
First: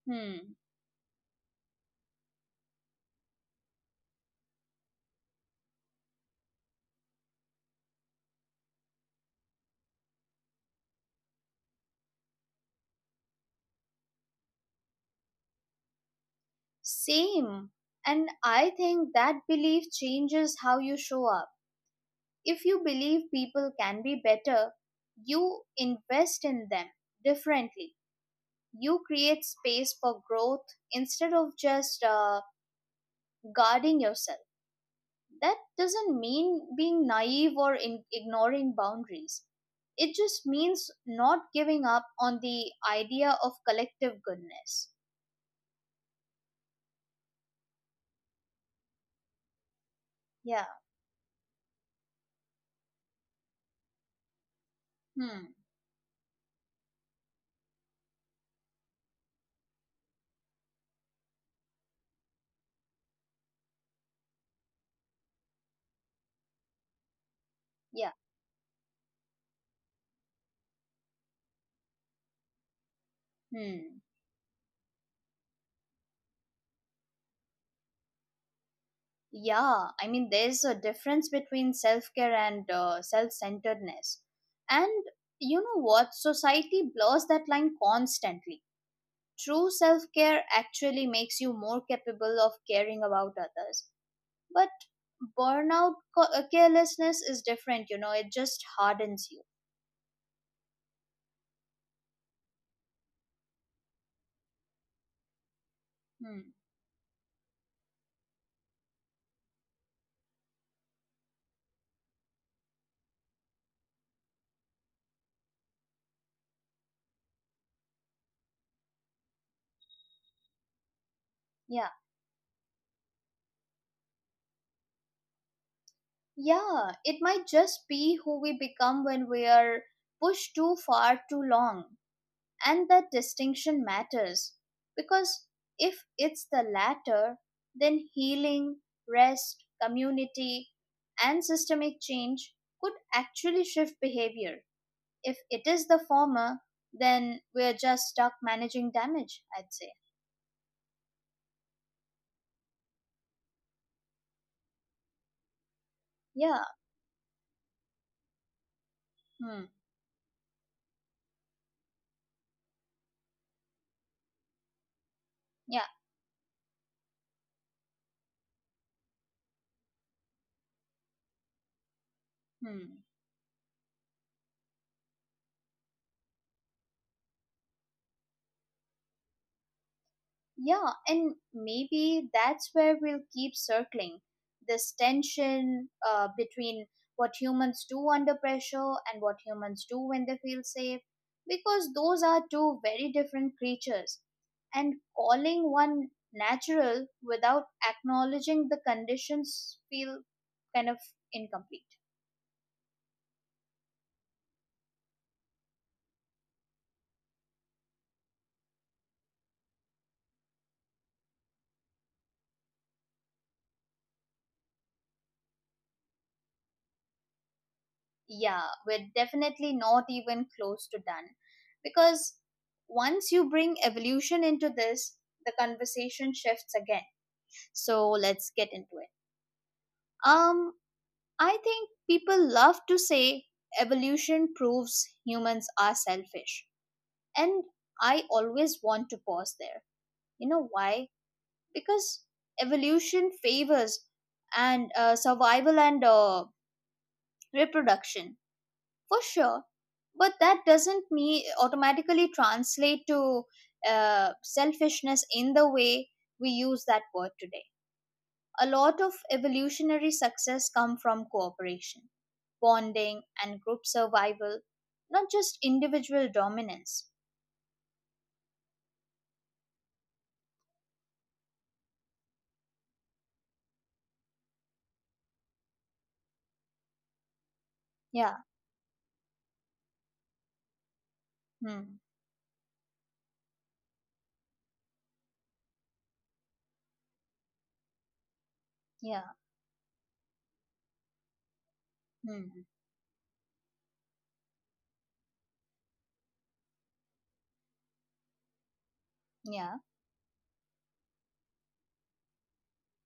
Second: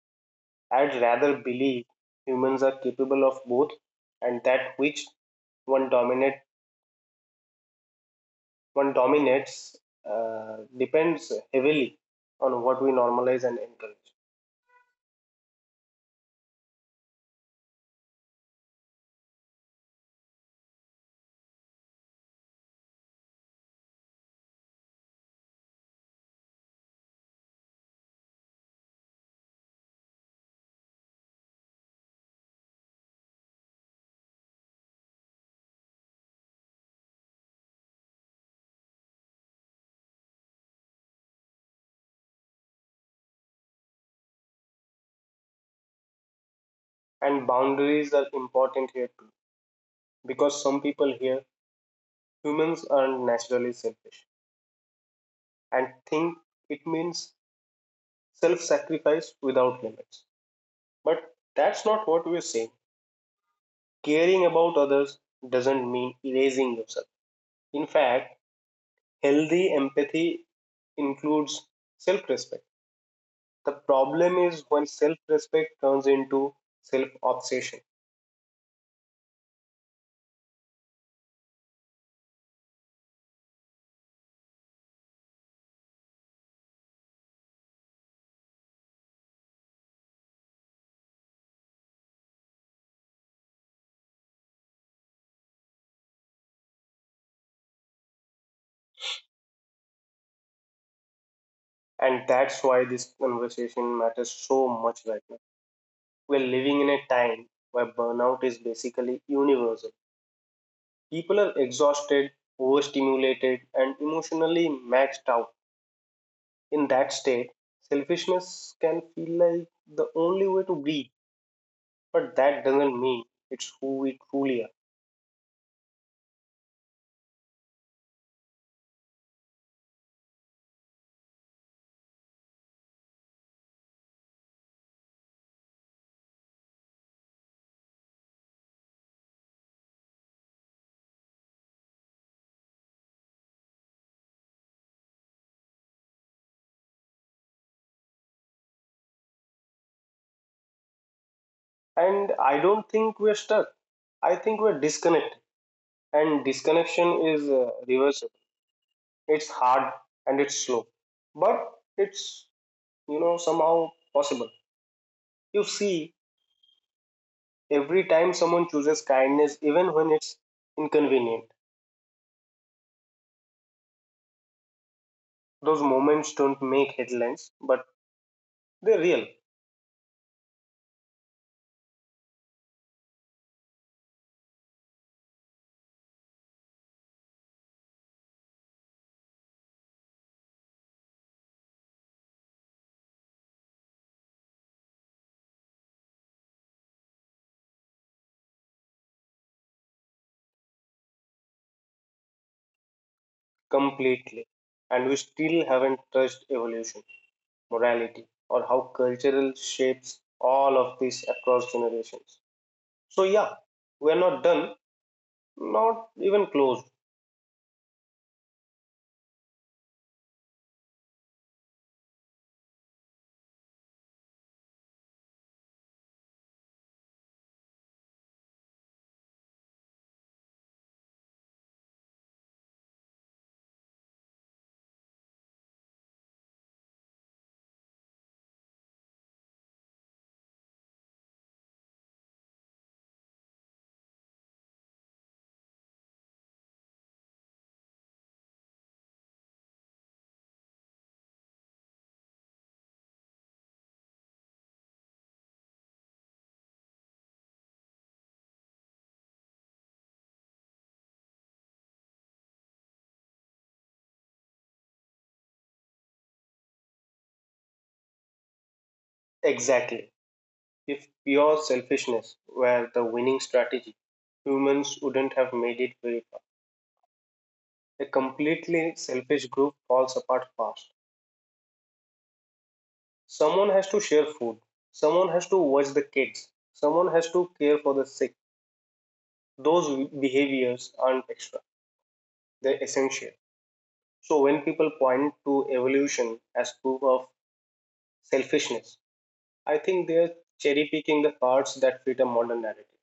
Hmm, I'd rather believe humans are capable of both and that which one dominate one dominates depends heavily on what we normalize and encourage. same. And I think that belief changes how you show up. If you believe people can be better, you invest in them differently. You create space for growth instead of just guarding yourself. That doesn't mean being naive or ignoring boundaries. It just means not giving up on the idea of collective goodness. And boundaries are important here too, Yeah. because some people here humans are naturally selfish Hmm. and think it means self sacrifice without limits. But that's not what we're saying. Caring about others doesn't mean erasing yourself. In Yeah. fact, healthy empathy includes self respect. The Hmm. problem is when self respect turns into self obsession. Yeah, I mean, there's a difference between self care and self centeredness. And you know what? Society blurs that line constantly. True self care actually makes you more capable of caring about others. But carelessness is different, you know, it just hardens you. And that's why this conversation matters so much right now. We're Hmm. living in a time where burnout is basically universal. People are exhausted, overstimulated, and emotionally maxed out. In that state, selfishness can feel like the only way to breathe, Yeah. but that doesn't mean it's who we truly are. Yeah, it might just be who we become when we are pushed too far too long. And that distinction matters because if it's the latter, then healing, rest, community, and systemic change could actually shift behavior. If it is the former, then we're just stuck managing damage, I'd say. And I don't think we're stuck. I think we're disconnected, and Yeah. disconnection is reversible. It's Hmm. hard and it's slow, but it's somehow possible. You Yeah. see, every time someone chooses kindness, even when it's inconvenient, Hmm. those moments don't make headlines, but they're real, Yeah, and maybe that's where we'll keep circling this tension between what humans do under pressure and what humans do when they feel safe, because those are two very different creatures. And calling one natural without acknowledging the conditions feel kind of incomplete. completely. And we still haven't touched evolution, morality, or how cultural shapes all of this across generations. So, yeah, we're not done, not even close, Yeah, we're definitely not even close to done, because once you bring evolution into this, the conversation shifts again. So let's get into it. um I think people love to say evolution proves humans are selfish, and I always want to pause there. You know why? Because evolution favors and survival and reproduction, for sure, but that doesn't me automatically translate to selfishness in the way we use that word today. A lot of evolutionary success come from cooperation, bonding and group survival, not just individual dominance. exactly. If pure selfishness were the winning strategy, humans wouldn't have made it very far. A Yeah. completely selfish group falls apart fast. Hmm. Someone has to share food, someone has to watch the kids, someone has to care for the sick. Yeah. Those behaviors aren't extra, Hmm. they're essential. So when people point to evolution as proof of selfishness, Yeah. I think they're cherry picking the parts that fit a modern narrative.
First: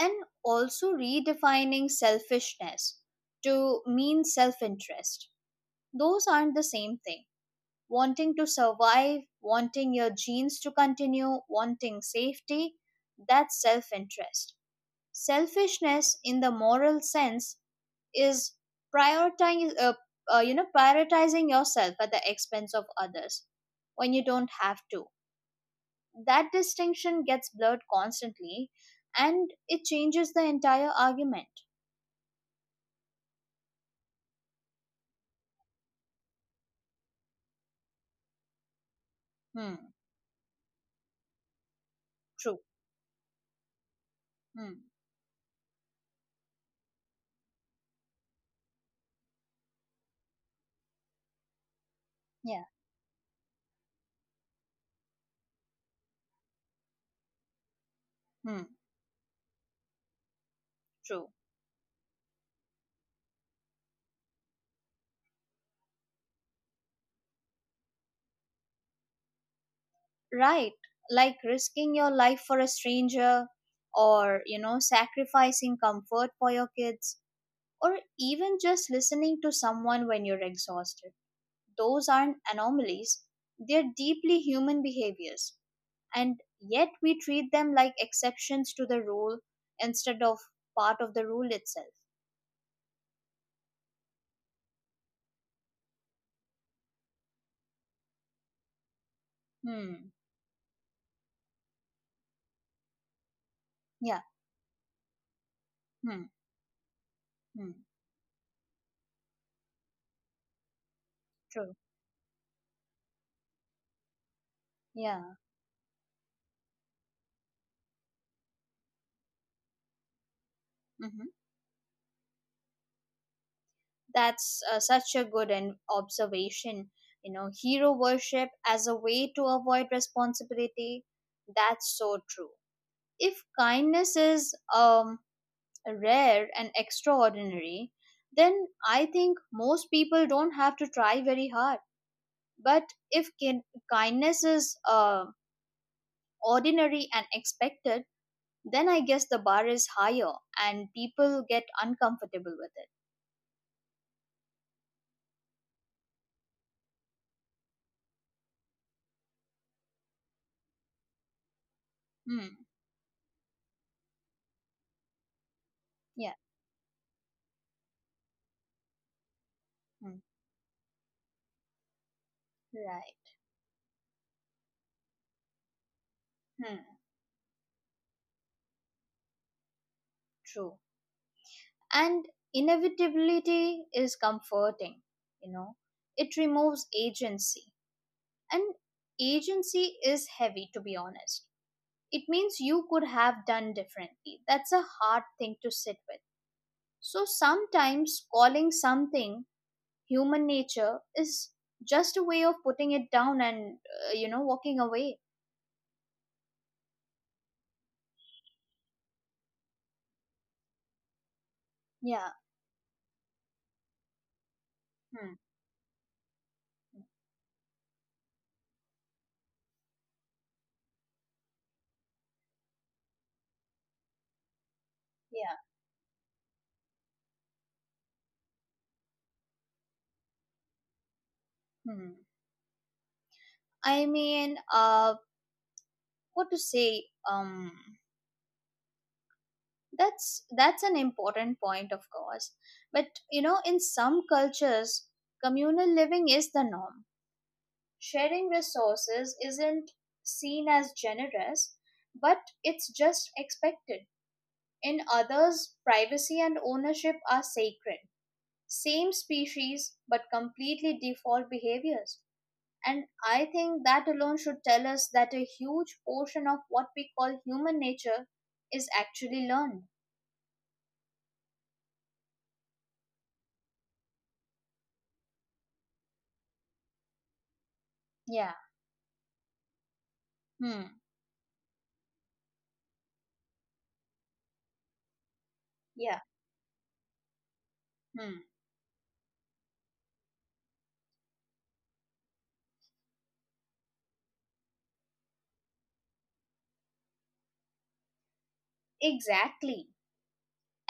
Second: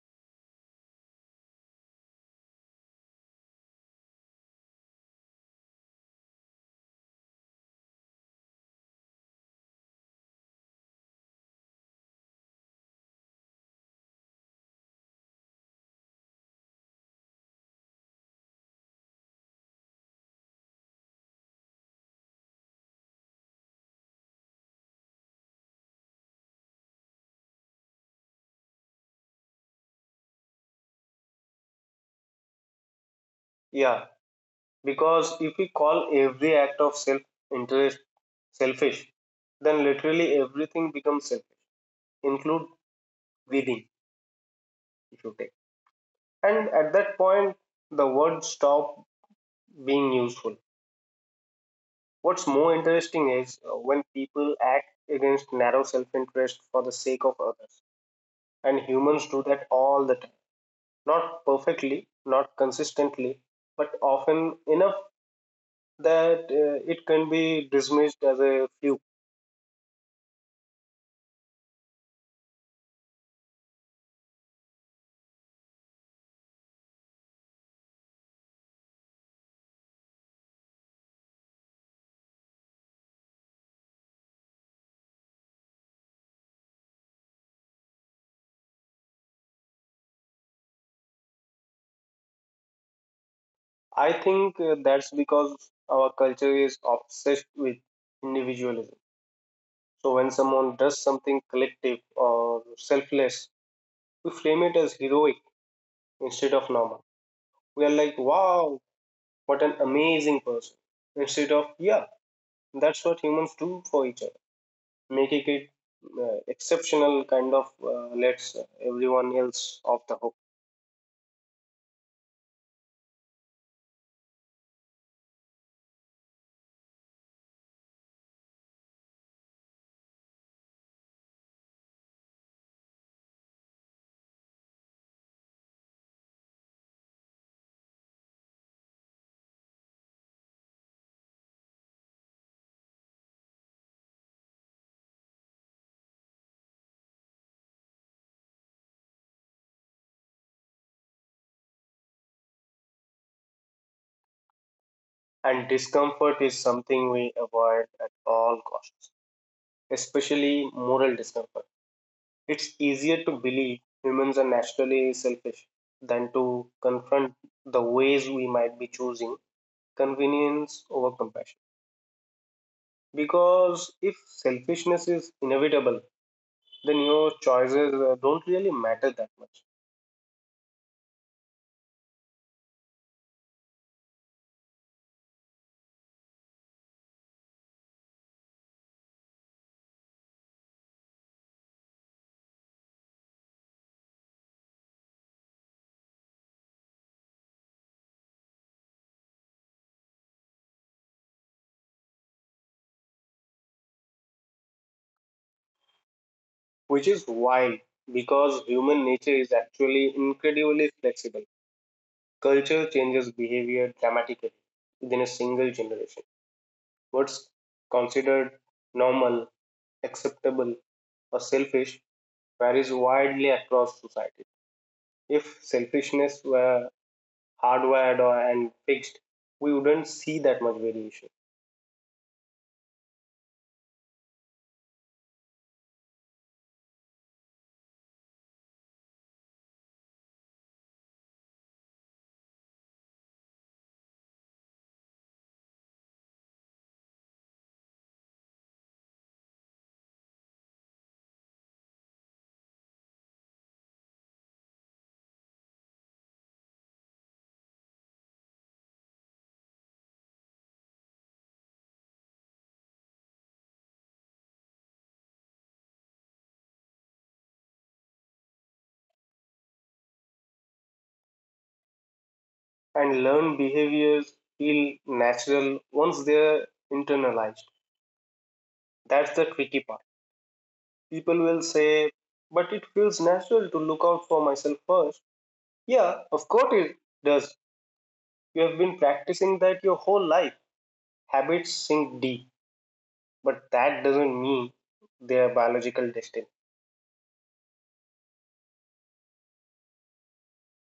And also redefining selfishness to mean self interest. Those aren't the same thing. Wanting to survive, wanting your genes to continue, wanting safety, that's self interest. Selfishness, in the moral sense, is prioritizing, uh, you know, prioritizing yourself at the expense of others when you don't have to. That distinction gets blurred constantly, and it changes the entire argument. Yeah, because if we call every act of self interest selfish, Hmm. then literally everything becomes selfish, True. include breathing, Hmm. if you take. And at that point the word stop being useful. What's Yeah. more interesting is when people act against narrow self interest for the sake of others. Hmm. And humans do that all the time. True. Not perfectly, not consistently, but often enough that it can be dismissed as a fluke. Right, like risking your life for a stranger, or you know, sacrificing comfort for your kids, or even just listening to someone when you're exhausted. Those aren't anomalies, they're deeply human behaviors, and yet we treat them like exceptions to the rule instead of part of the rule itself. I think that's because our culture is obsessed with individualism. So Hmm, when someone does something collective or selfless, yeah, we frame it as heroic hmm, instead of normal. hmm, We are like, wow, what an amazing person. Instead of, true, yeah, that's what humans do for each other, yeah, making it exceptional kind of lets everyone else off the hook. mhm. That's such a good observation. You know, hero worship as a way to avoid responsibility. That's so true. If kindness is rare and extraordinary, then I think most people don't have to try very hard. But if kindness is ordinary and expected, then I guess the bar is higher and people get uncomfortable with it. And discomfort is something we avoid at all costs, especially moral discomfort. Hmm. It's easier to believe humans are naturally selfish than Yeah. to confront the ways we might be choosing Hmm. convenience over compassion. Right. Because if selfishness is inevitable, Hmm. the new choices don't really matter that much, True. And inevitability is comforting, you know, it removes agency, and agency is heavy, to be honest. It means you could have done differently, that's a hard thing to sit with. So sometimes calling something human nature is just a way of putting it down and, you know, walking away. which is wild because human nature is actually incredibly flexible. Yeah. Culture changes behavior dramatically within a Hmm. single generation. What's considered normal, acceptable, or selfish varies widely across society. Yeah. If selfishness were hardwired or and fixed, we wouldn't see that much variation. Hmm. I mean what to say um that's an important point, of course, but you know, in some cultures communal living is the norm, sharing resources isn't seen as generous, but it's just expected. In others privacy and ownership are sacred. Same species but completely default behaviors. And I think that alone should tell us that a huge portion of what we call human nature is actually learned. And learned behaviors feel natural once they're internalized. Yeah. That's the tricky part. Hmm. People will say, but it feels natural to look out for myself first. Yeah. Yeah, of course it does. Hmm. You have been practicing that your whole life. Habits sink deep, but that doesn't mean they are biological destiny. Exactly.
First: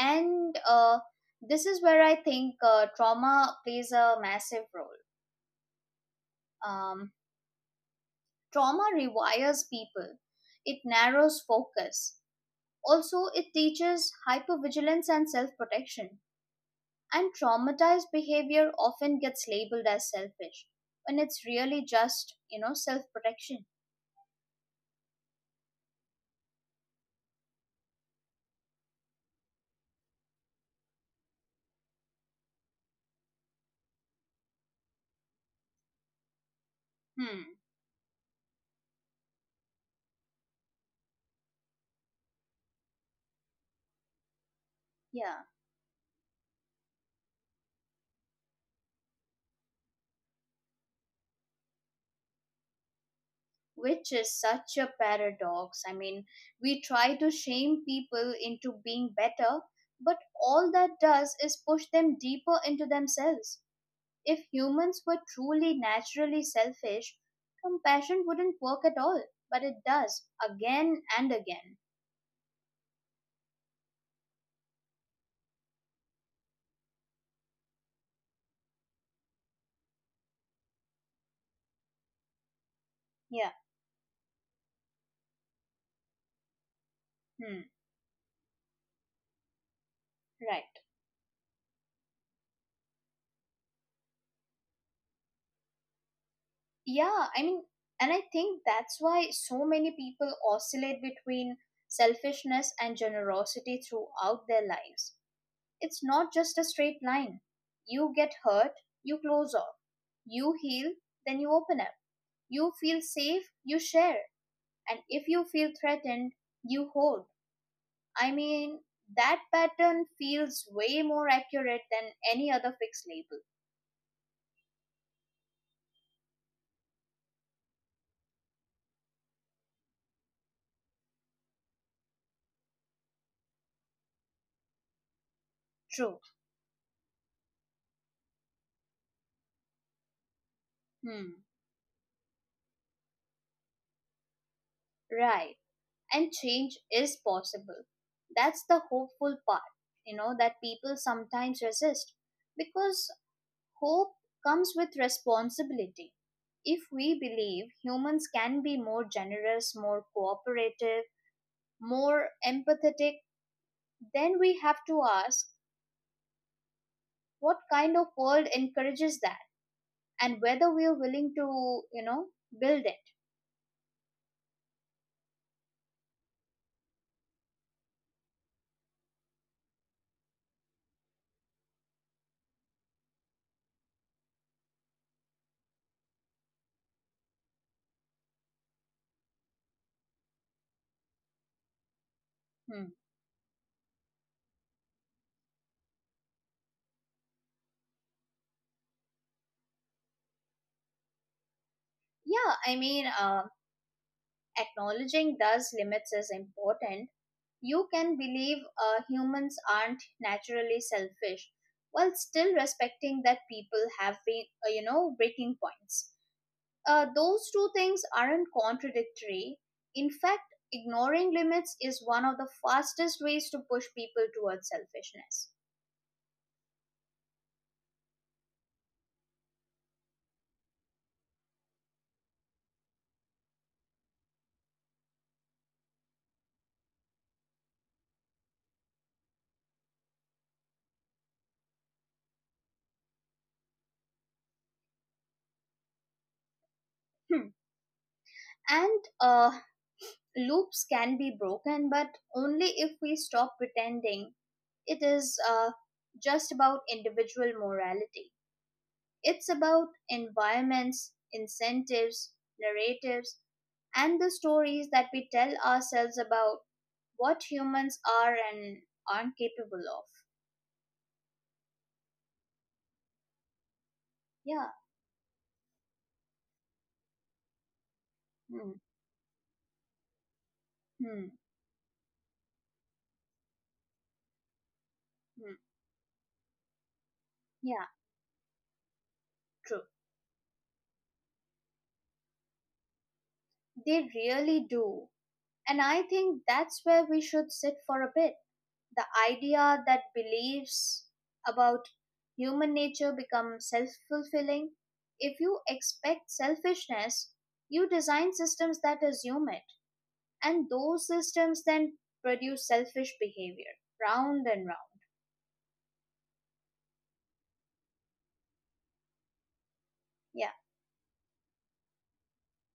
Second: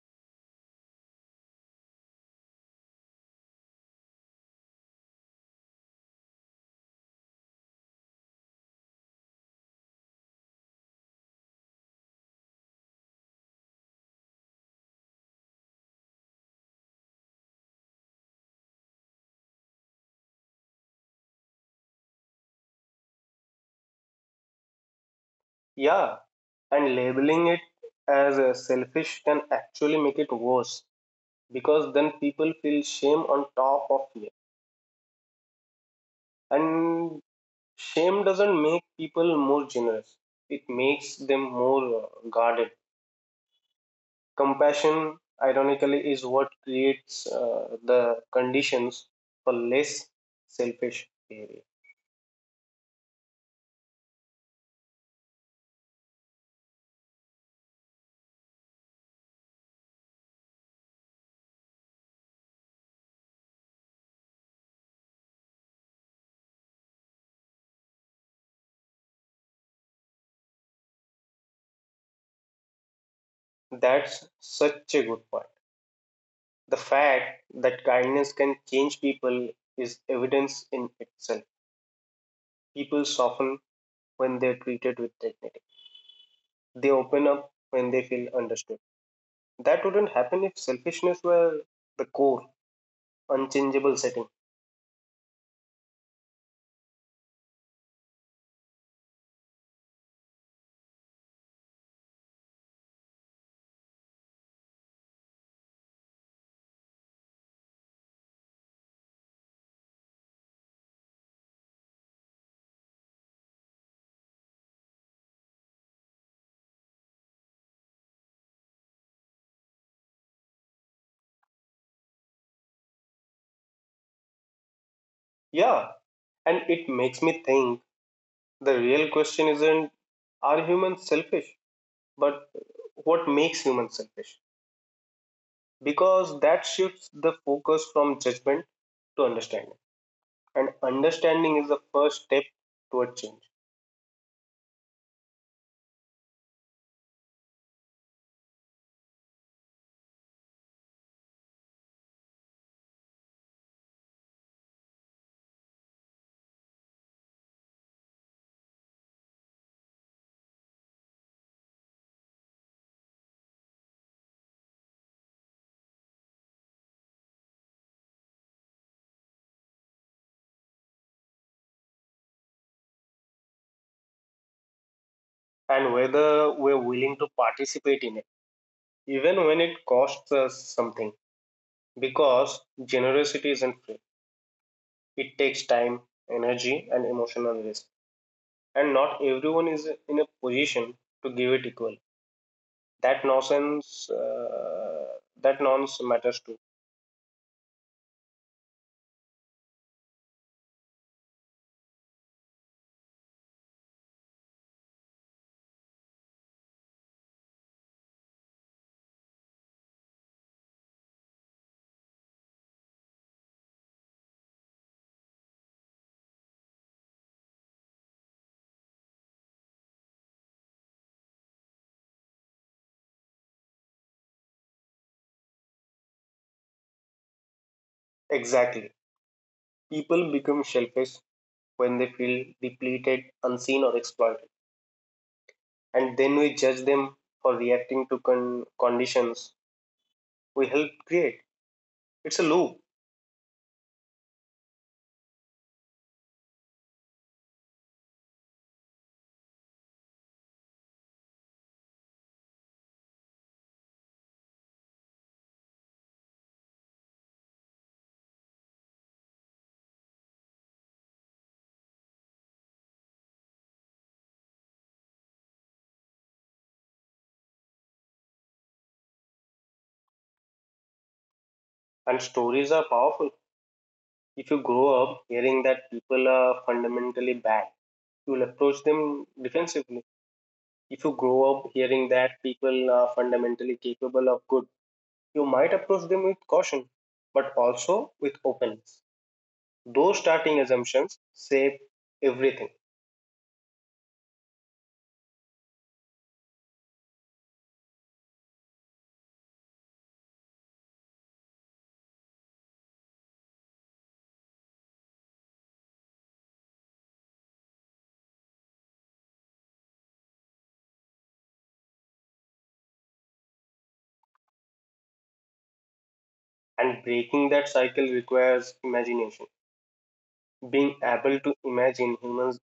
And this is where I think trauma plays a massive role. Um, Trauma rewires people, it narrows focus. Also, it teaches hypervigilance and self protection. And traumatized behavior often gets labeled as selfish when it's really just, you know, self protection. Yeah, and labeling it as a selfish can actually make it worse because then people feel shame on top of it. Hmm, And shame doesn't make people more generous, it makes them more guarded. yeah. Compassion, ironically, is what creates the conditions for less selfish behavior. Which is such a paradox. I mean, we try to shame people into being better, but all that does is push them deeper into themselves. If humans were truly naturally selfish, compassion wouldn't work at all, but it does again and again. That's such a good point. The fact that kindness can change people is evidence in itself. Yeah, People soften when they're treated with dignity, hmm, they open up when they feel understood. right. That wouldn't happen if selfishness were the core, unchangeable setting. Yeah, I mean, and I think that's why so many people oscillate between selfishness and generosity throughout their lives. It's not just a straight line. You get hurt, you close off. You heal, then you open up. You feel safe, you share. And if you feel threatened, you hold. I mean, that pattern feels way more accurate than any other fixed label. Yeah, and it makes me think the real question isn't are humans selfish, but what makes humans selfish, True. because that shifts the focus from judgment to understanding, and Hmm. understanding is the first step toward change. Right. And change is possible. That's the hopeful part, you know, that people sometimes resist because hope comes with responsibility. If we believe humans can be more generous, more cooperative, more empathetic, then we have to ask what kind of world encourages that and whether we are willing to, you know, build it. And whether we're willing to participate in it, even when it costs us something, because generosity isn't free. It takes time, energy and emotional risk, and not everyone is in a position to give it equal. Hmm. that nonsense uh, that nonsense matters too. Yeah, I mean, acknowledging those limits is important. You can believe humans aren't naturally selfish while still respecting that people have been, you know, breaking points. Those two things aren't contradictory. In fact, ignoring limits is one of the fastest ways to push people towards selfishness. Exactly, people become selfish when they feel depleted, unseen, or exploited. And then we judge them for reacting to conditions we help create. It's a loop. Hmm. And loops can be broken, but only if we stop pretending it is just about individual morality. It's about environments, incentives, narratives, and the stories that we tell ourselves about what humans are and aren't capable of. And stories are powerful. Yeah. If you grow up hearing that people are fundamentally bad, you will Mm, approach them defensively. If you mm, grow up hearing that people are fundamentally capable of good, you mm. might approach them with caution, but Yeah, also with openness. true. Those starting assumptions shape everything, They really do. And I think that's where we should sit for a bit. The idea that beliefs about human nature become self fulfilling. If you expect selfishness, you design systems that assume it. And those systems then produce selfish behavior, round and round. and breaking that cycle requires imagination, Yeah, being able to imagine humans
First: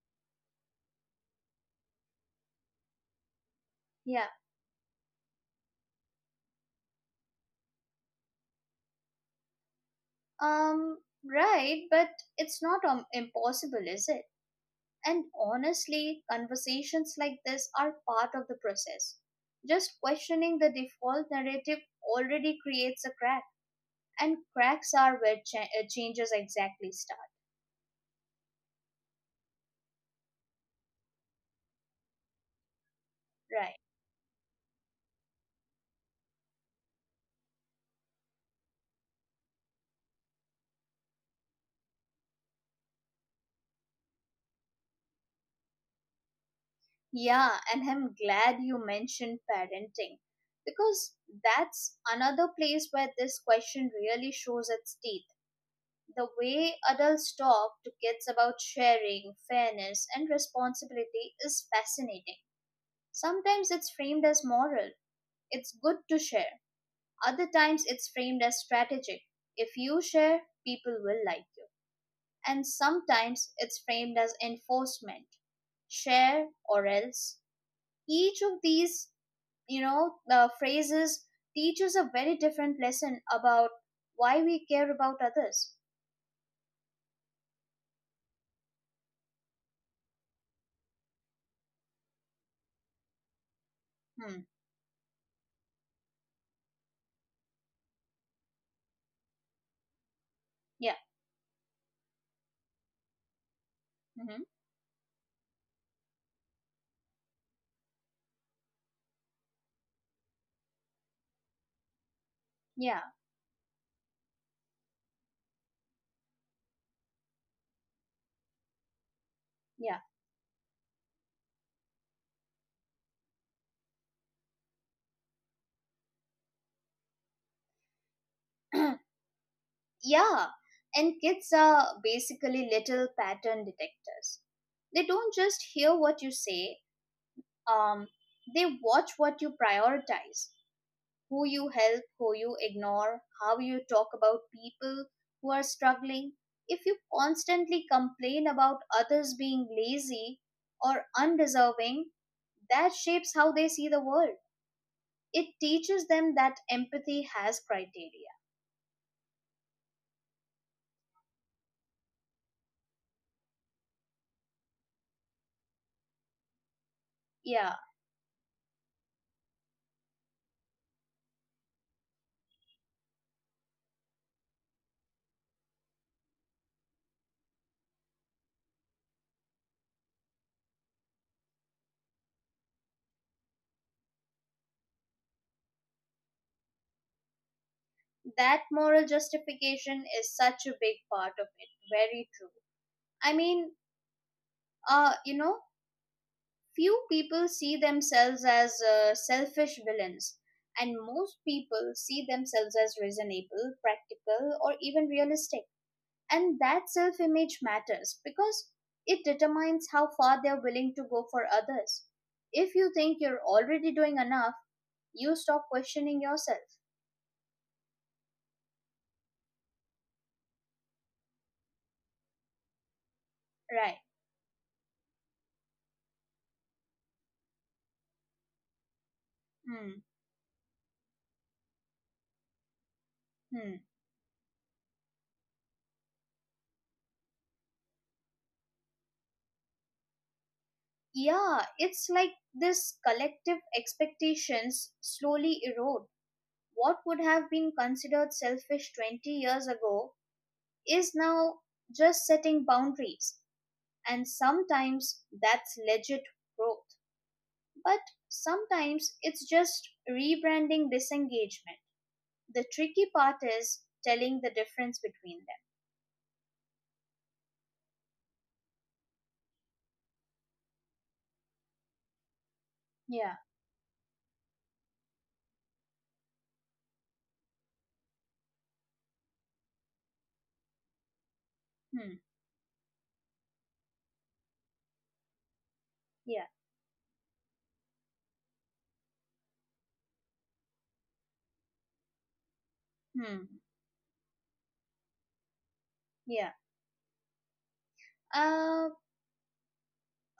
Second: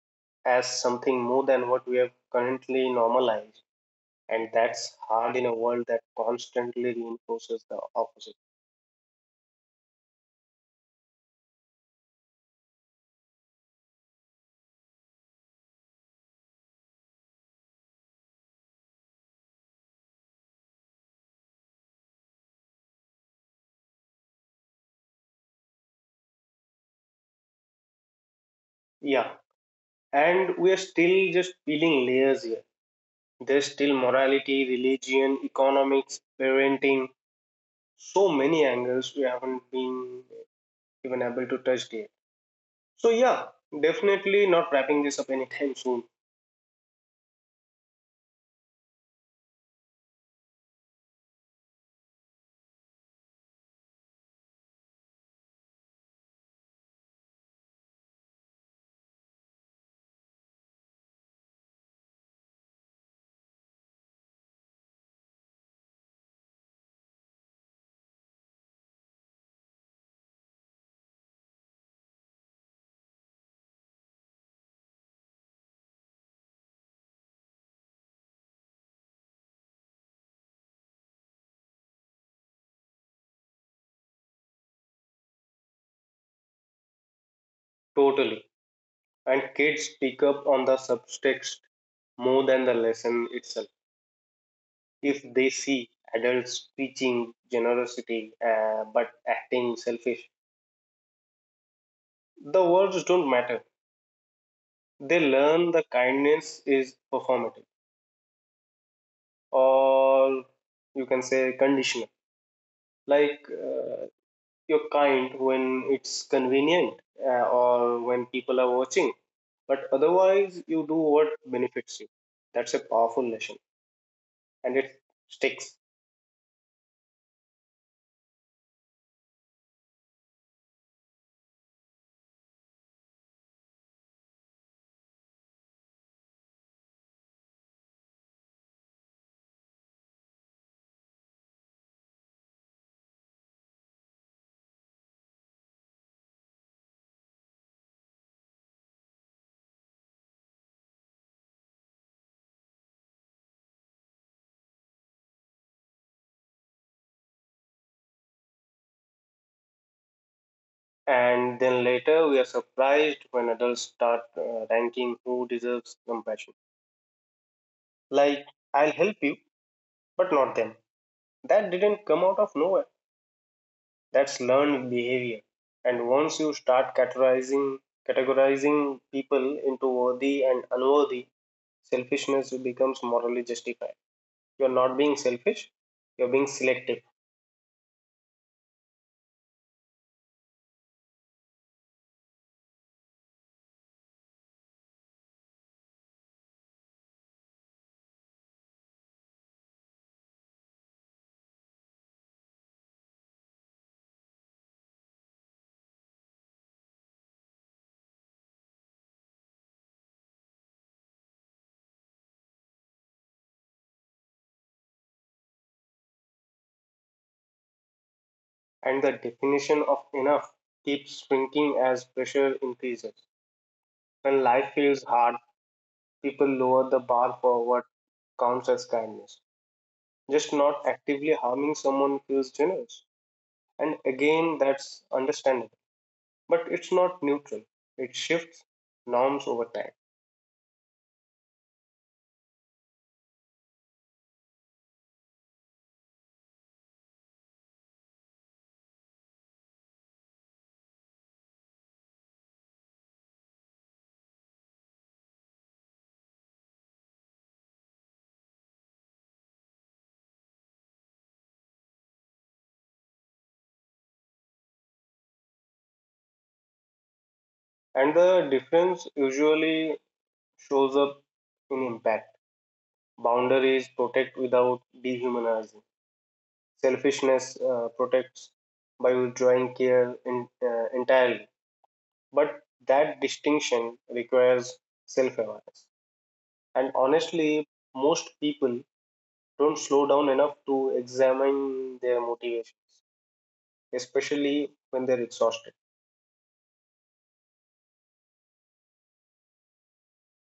as something more than what we have currently normalized. yeah. And that's hard in a world that constantly reinforces the opposite. Um, right, but it's not impossible, is it? And honestly, conversations like this are part of the process. Just questioning the default narrative already creates a crack, and cracks are where changes exactly start, Yeah. And we are still just peeling layers here. There's right? still morality, religion, economics, parenting, so many angles we haven't been even able to touch yet. So, yeah, definitely not wrapping this up anytime soon. Yeah, and I'm glad you mentioned parenting, because that's another place where this question really shows its teeth. The way adults talk to kids about sharing, fairness, and responsibility is fascinating. Sometimes it's framed as moral. It's good to share. Other times it's framed as strategic. If you share, people will like you. And sometimes it's framed as enforcement. Share or else. Each of these, phrases teaches a very different lesson about why we care about others. Totally. And kids pick up on the subtext more than the lesson itself. Hmm. If they see adults preaching generosity but acting selfish, Yeah. the words don't matter. Hmm. They learn the kindness is performative, or you can say conditional, Yeah. like you're kind when it's convenient, or when people are watching, but Yeah. otherwise you do what benefits you. That's a powerful lesson and it sticks. Yeah. And kids are basically little pattern detectors. They don't just hear what you say, um, they watch what you prioritize, who you help, who you ignore, how you talk about people who are struggling. If you constantly complain about others being lazy or undeserving, that shapes how they see the world. It teaches them that empathy has criteria. And then later we are surprised when adults start ranking who deserves compassion. Yeah, Like, I'll help you, but not them. That didn't come out of nowhere. That's learned behavior. And once you start categorizing, categorizing people into worthy and unworthy, selfishness becomes morally justified. You're not being selfish, you're being selective. that moral justification is such a big part of it, very true. I mean uh you know Few people see themselves as selfish villains, and most people see themselves as reasonable, practical, or even realistic. And that self image matters because it determines how far they're willing to go for others. If you think you're already doing enough, you stop questioning yourself. And the definition of enough keeps shrinking as pressure increases. Right. When life feels hard, people lower the bar for what counts as kindness. Hmm. Just not actively harming someone feels generous. Hmm. And again, that's understandable. But it's not neutral, it shifts norms over time. Yeah, it's like this collective expectations slowly erode. What would have been considered selfish 20 years ago is now just setting boundaries. And sometimes that's legit growth, but sometimes it's just rebranding disengagement. The tricky part is telling the difference between them. And the difference usually shows up in impact. Yeah. Boundaries protect without dehumanizing, selfishness protects by withdrawing care in, entirely. Hmm. But that distinction requires self awareness. Yeah. And honestly, most people don't slow down enough to examine their motivation, Hmm. especially when they're exhausted. Yeah. Uh,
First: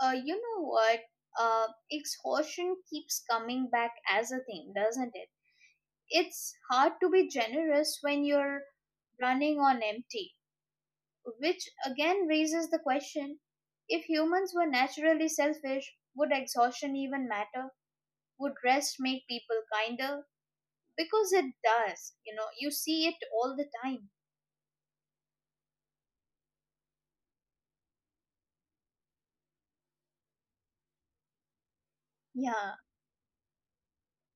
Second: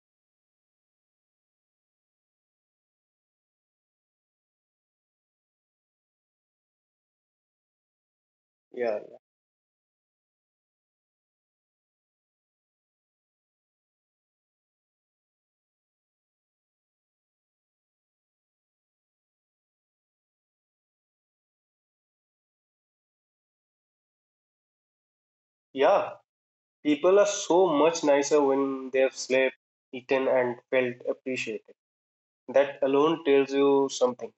you know what? Uh, Exhaustion keeps coming back as a theme, doesn't it? It's hard to be generous when you're Yeah, Yeah, running on empty. Which again raises the question, if humans were naturally selfish, would exhaustion even matter? Would rest make people kinder? Because it does, you know, you see it all the time. Yeah, people are so much nicer when they've slept, eaten, and felt appreciated. Yeah. That alone tells you something.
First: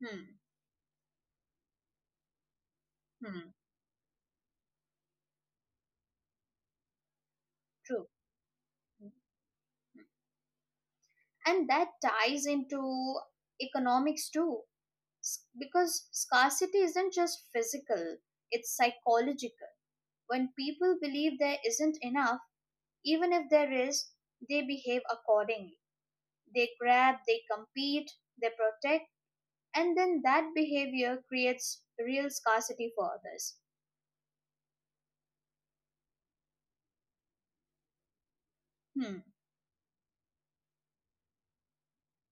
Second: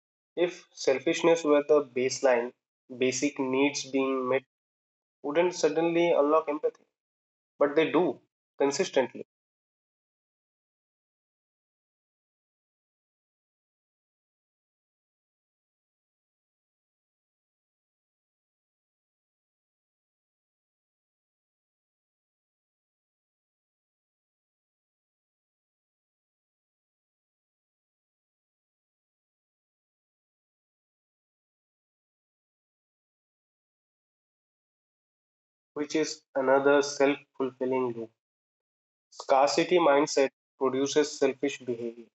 Hmm. If selfishness were the baseline, basic Hmm. needs being met wouldn't suddenly unlock empathy, but they True. do consistently, And that ties into economics too, because scarcity isn't just physical, it's psychological. When people believe there isn't enough, even if there is, they behave accordingly. They grab, they compete, they protect, and then that behavior creates real scarcity for others. which is another self fulfilling loop. Hmm. Scarcity mindset produces selfish behavior,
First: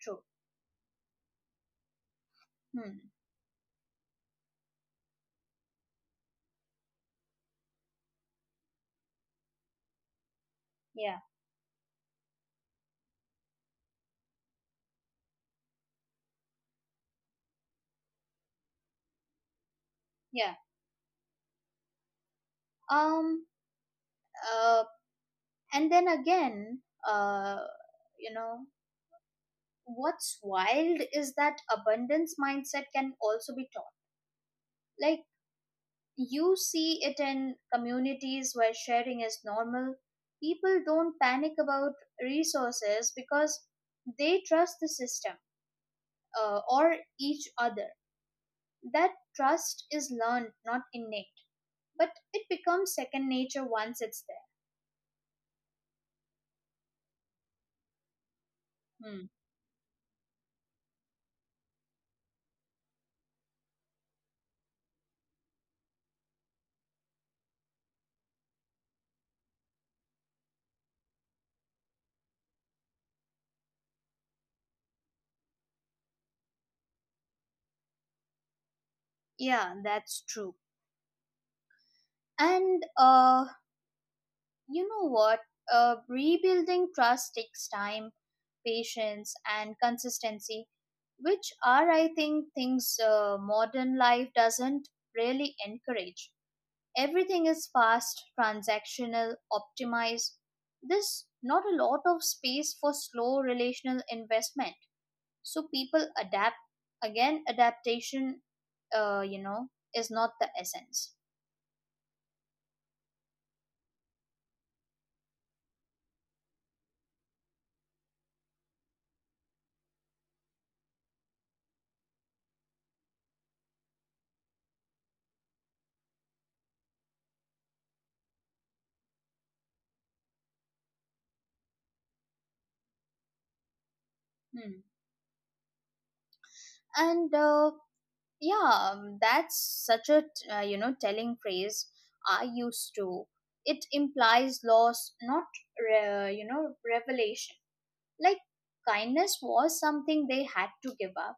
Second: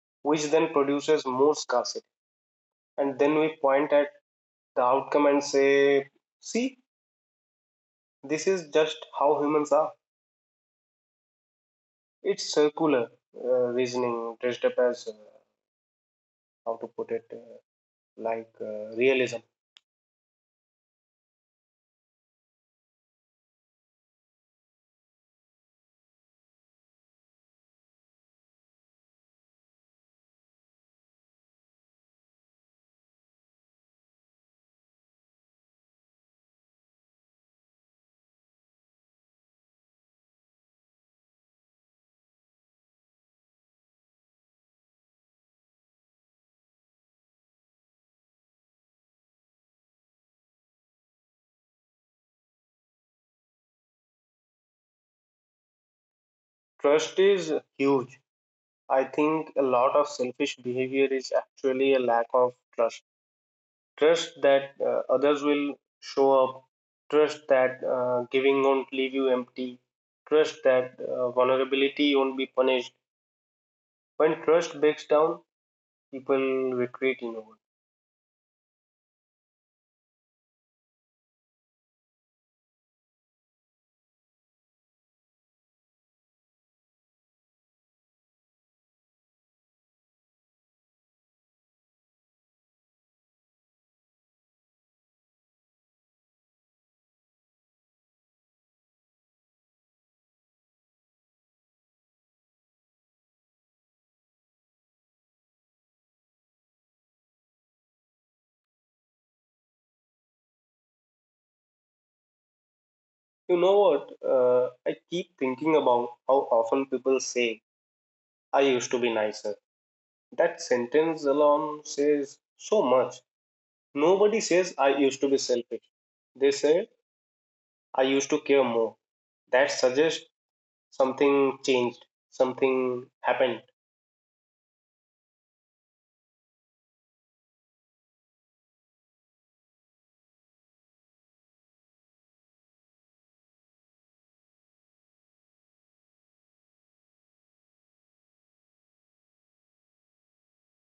True. which then produces more scarcity. Hmm. And then we point at the outcome and say, see, this is just how humans are. Yeah. It's circular uh, reasoning dressed up as, how to put it, like realism. Yeah. Um, uh, and then again, uh, you know, What's wild is that abundance mindset can also be taught. Like, you see it in communities where sharing is normal. People don't panic about resources because they trust the system, or each other. That trust is learned, not innate, but it becomes second nature once it's Trust is huge. I there. Hmm. think a lot of selfish behavior is actually a lack of trust. Trust that others will show up, trust that giving won't leave you empty, trust that vulnerability won't be punished. When trust breaks down, people retreat inward. Yeah, that's true. And you know what? Rebuilding trust takes time, patience, and consistency, which are, I think, things modern life doesn't really encourage. Everything is fast, transactional, optimized. There's not a lot of space for slow relational investment, so people adapt. Again, adaptation uh, you know is not the essence. You know what? I keep thinking about how often people say, I used to be nicer. That sentence alone says so much. Nobody says, I used to be selfish. They say, I used to care more. That suggests something changed, something happened. Hmm. and Yeah. That's such a telling phrase, I used to. It implies loss, not revelation. Like, kindness was something they had to give up,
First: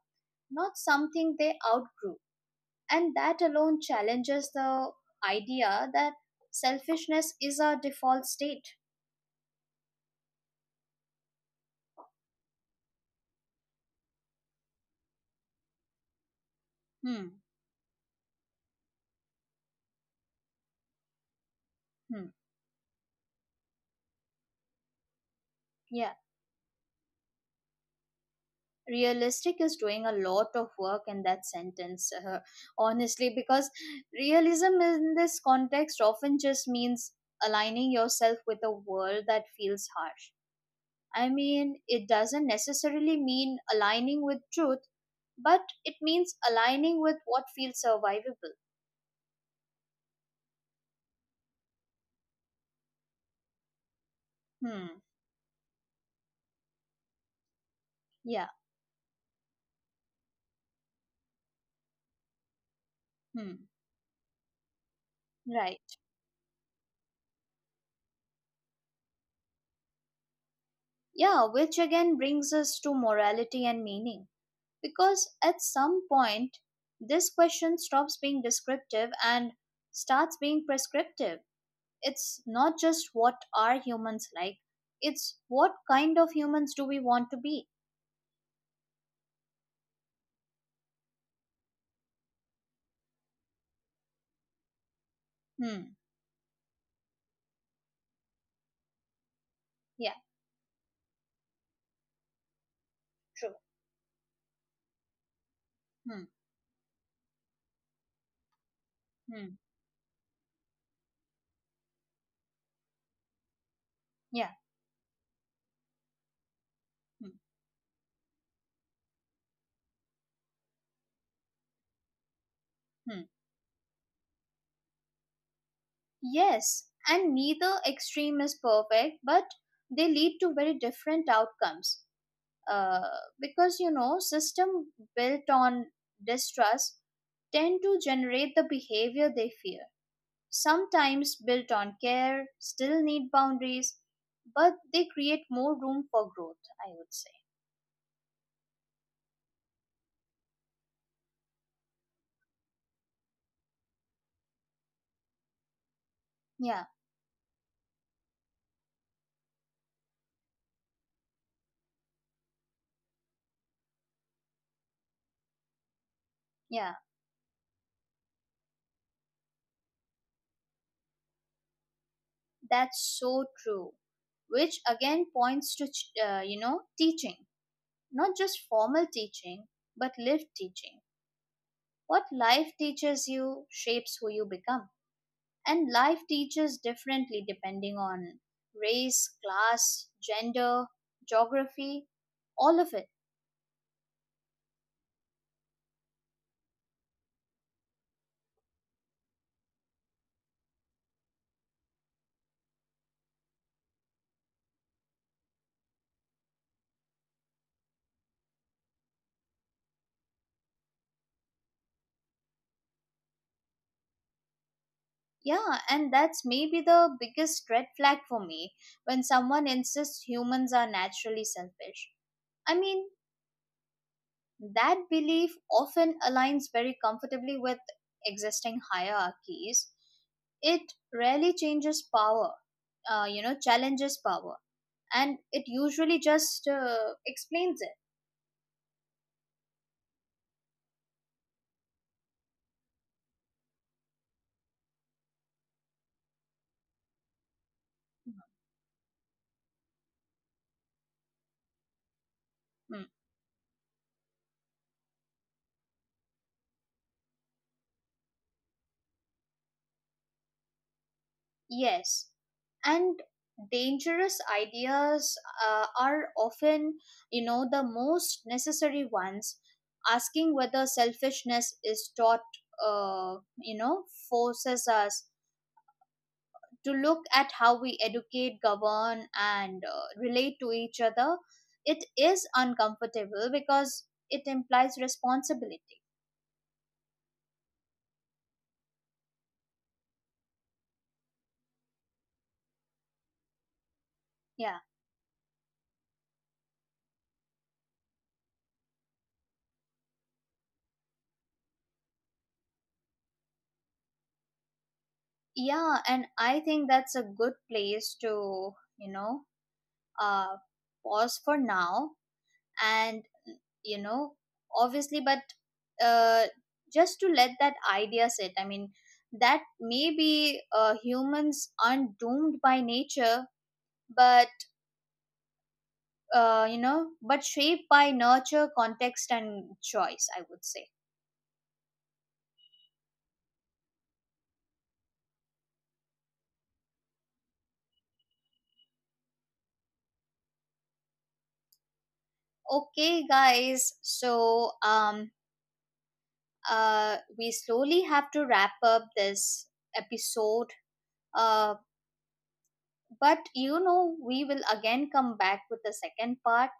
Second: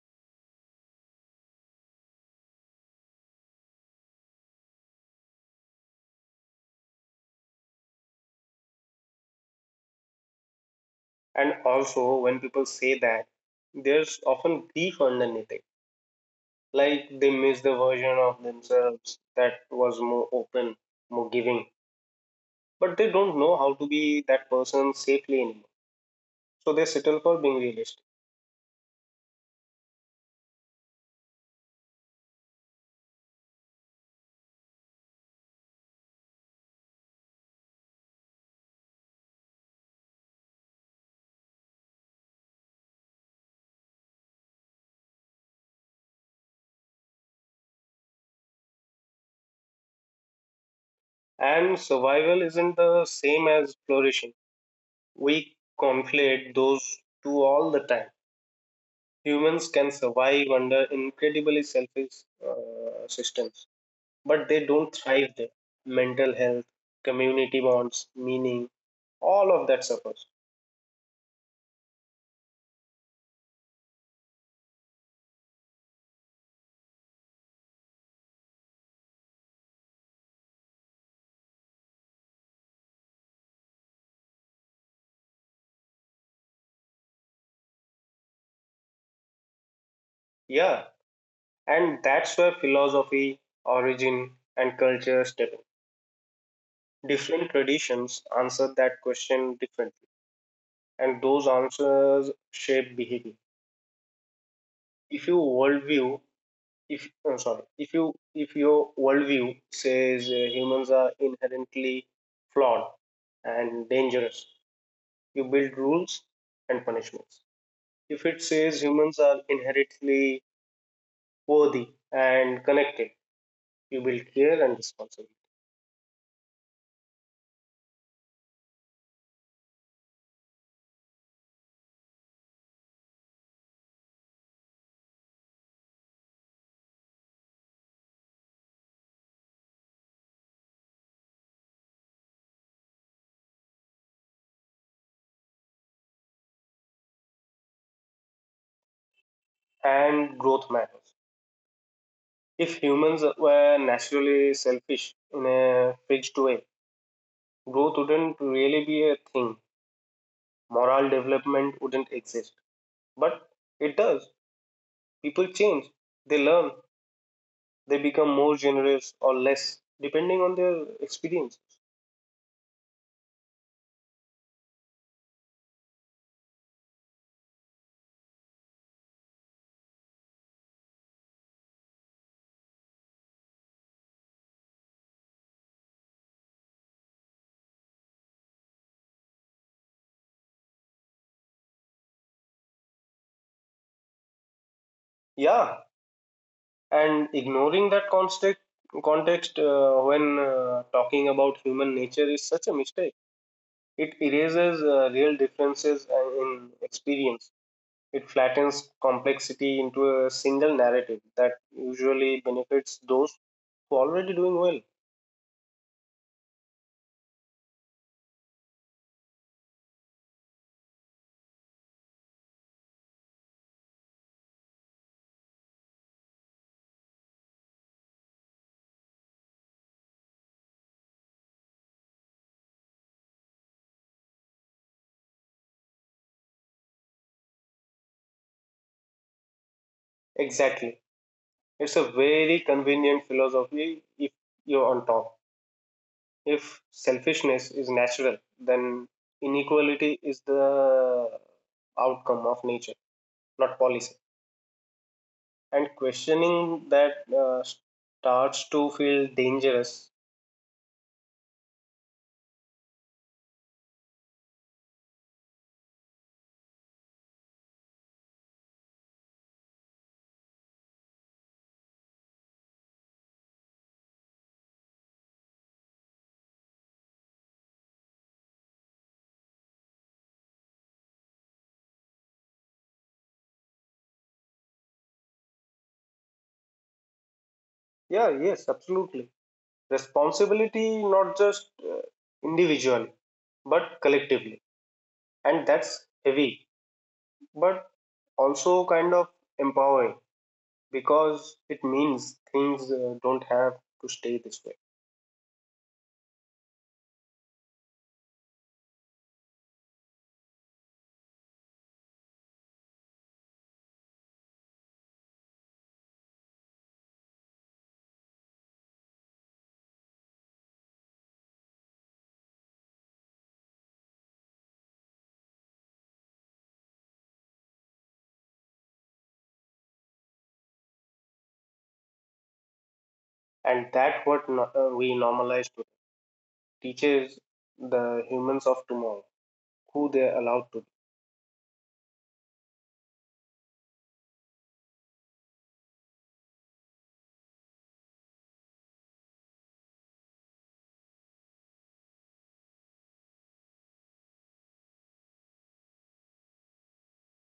not something they outgrew. And that alone challenges the idea that selfishness is our default state. And also, when people say that, there's often grief underneath it. Hmm. Like they miss the version of themselves that was more open, more giving, Hmm. but they don't know how to be that person safely anymore. Yeah, So they settle for being realistic. realistic is doing a lot of work in that sentence, honestly, because realism in this context often just means aligning yourself with a world that feels harsh. I mean, it doesn't necessarily mean aligning with truth, but it means aligning with what feels survivable. And survival isn't the same as flourishing. We Hmm. conflate those two all the time. Yeah. Humans can survive under incredibly selfish uh, systems, Hmm. but they don't thrive there. Mental Right. health, community bonds, meaning, all of that suffers. Yeah, which again brings us to morality and meaning. Because at some point, this question stops being descriptive and starts being prescriptive. It's not just what are humans like, it's what kind of humans do we want to be? Yeah, and that's where philosophy, origin, and culture step in. Hmm. Different traditions answer that question differently, Yeah. and those answers shape behavior. True. If your worldview, Hmm. if I'm sorry, if you if your worldview Hmm. says humans are inherently flawed and dangerous, Yeah. you build rules and punishments. Hmm. If it says humans are inherently worthy and connected, Hmm. you build care and responsibility, Yes, and neither extreme is perfect, but they lead to very different outcomes. Uh, because you know, system built on distrust tend to generate the behavior they fear. Sometimes built on care, still need boundaries, but they create more room for growth, I would say. and growth matters. If humans were naturally selfish in a fixed way, Yeah. growth wouldn't really be a thing. Moral development wouldn't exist. But it does. People change, they learn, Yeah, they become more generous or less, depending on their experience. that's so true. Which again points to, teaching, not just formal teaching, but lived teaching. What life teaches you shapes who you become. And life teaches differently depending on race, class, gender, geography, all of it. Yeah, and ignoring that context when talking about human nature is such a mistake. It erases real differences in experience. It flattens complexity into a single narrative that usually benefits those who are already doing well. Yeah, and that's maybe the biggest red flag for me when someone insists humans are naturally selfish. I mean, that belief often aligns very comfortably with existing hierarchies. It rarely changes power, challenges power, and it usually just explains it. Exactly, it's a very convenient philosophy if you're on top. If selfishness is natural, then inequality is the outcome of nature, not Hmm. policy, and questioning that starts to feel dangerous. Yes, and dangerous ideas are often, you know, the most necessary ones. Asking whether selfishness is taught uh, you know forces us to look at how we educate, govern, and relate to each other. It is uncomfortable because it implies responsibility. Yeah, yes, absolutely. Responsibility, not just individually but collectively, Yeah. and that's heavy, but also kind of empowering, because it means things don't have to stay this way. Yeah, and I think that's a good place to, you know, uh, pause for now. And, you know, obviously, but uh, just to let that idea sit, I mean, that maybe humans aren't doomed by nature, but but shaped by nurture, context, and choice, I would say. And that what we normalize to teaches the humans of tomorrow who they're allowed to be. Okay guys, so we slowly have to wrap up this episode. Uh But you know, we will again come back with the second part.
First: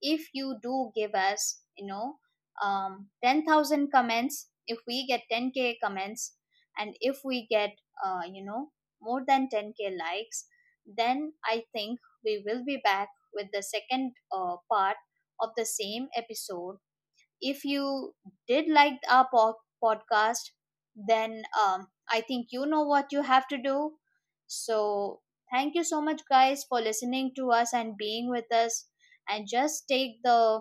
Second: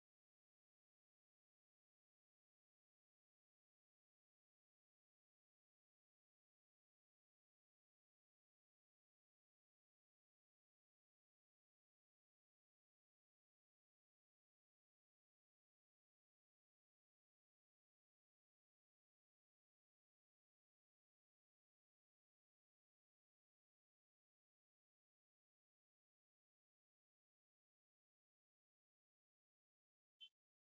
If you do give us, you know, 10,000 comments, if we get 10k comments, and if we get, uh, you know, more than 10k likes, then I think we will be back with the second part of the same episode. If you did like our podcast, then I think you know what you have to do. So, thank you so much, guys, for listening to us and being with us. And just take the,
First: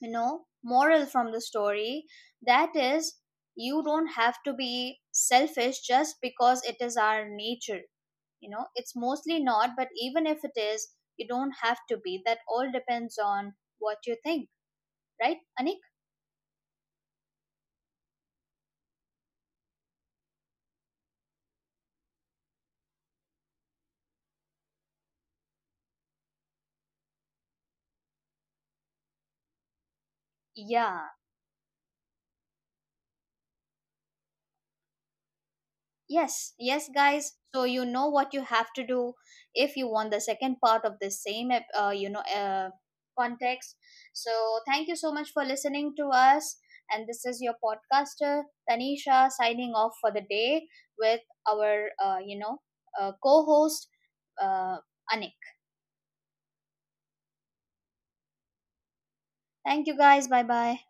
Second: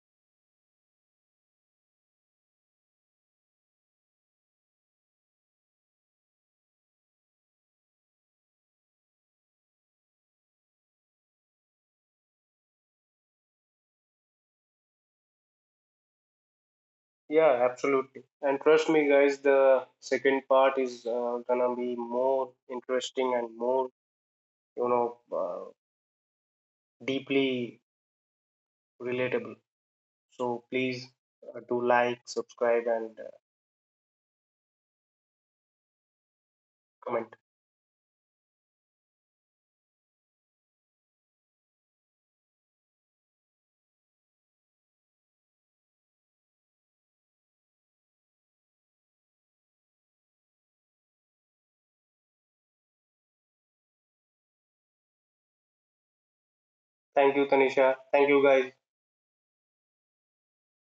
you know, moral from the story, that is, you don't have to be selfish just because it is our nature. You know, it's mostly not, but even if it is, you don't have to be. That all depends on what you think, right, Anik? Yeah, absolutely. And trust me, guys, the second part is gonna be more interesting and more, you know, deeply relatable. So please Yeah. Do like, subscribe, and Yes, yes, guys. comment. So you know what you have to do if you want the second part of this same, context. So thank you so much for listening to us. And this is your podcaster Tanisha signing off for the day with our, co-host uh, Anik. Thank you, Tanisha. Thank you, guys. Thank you, guys. Bye bye.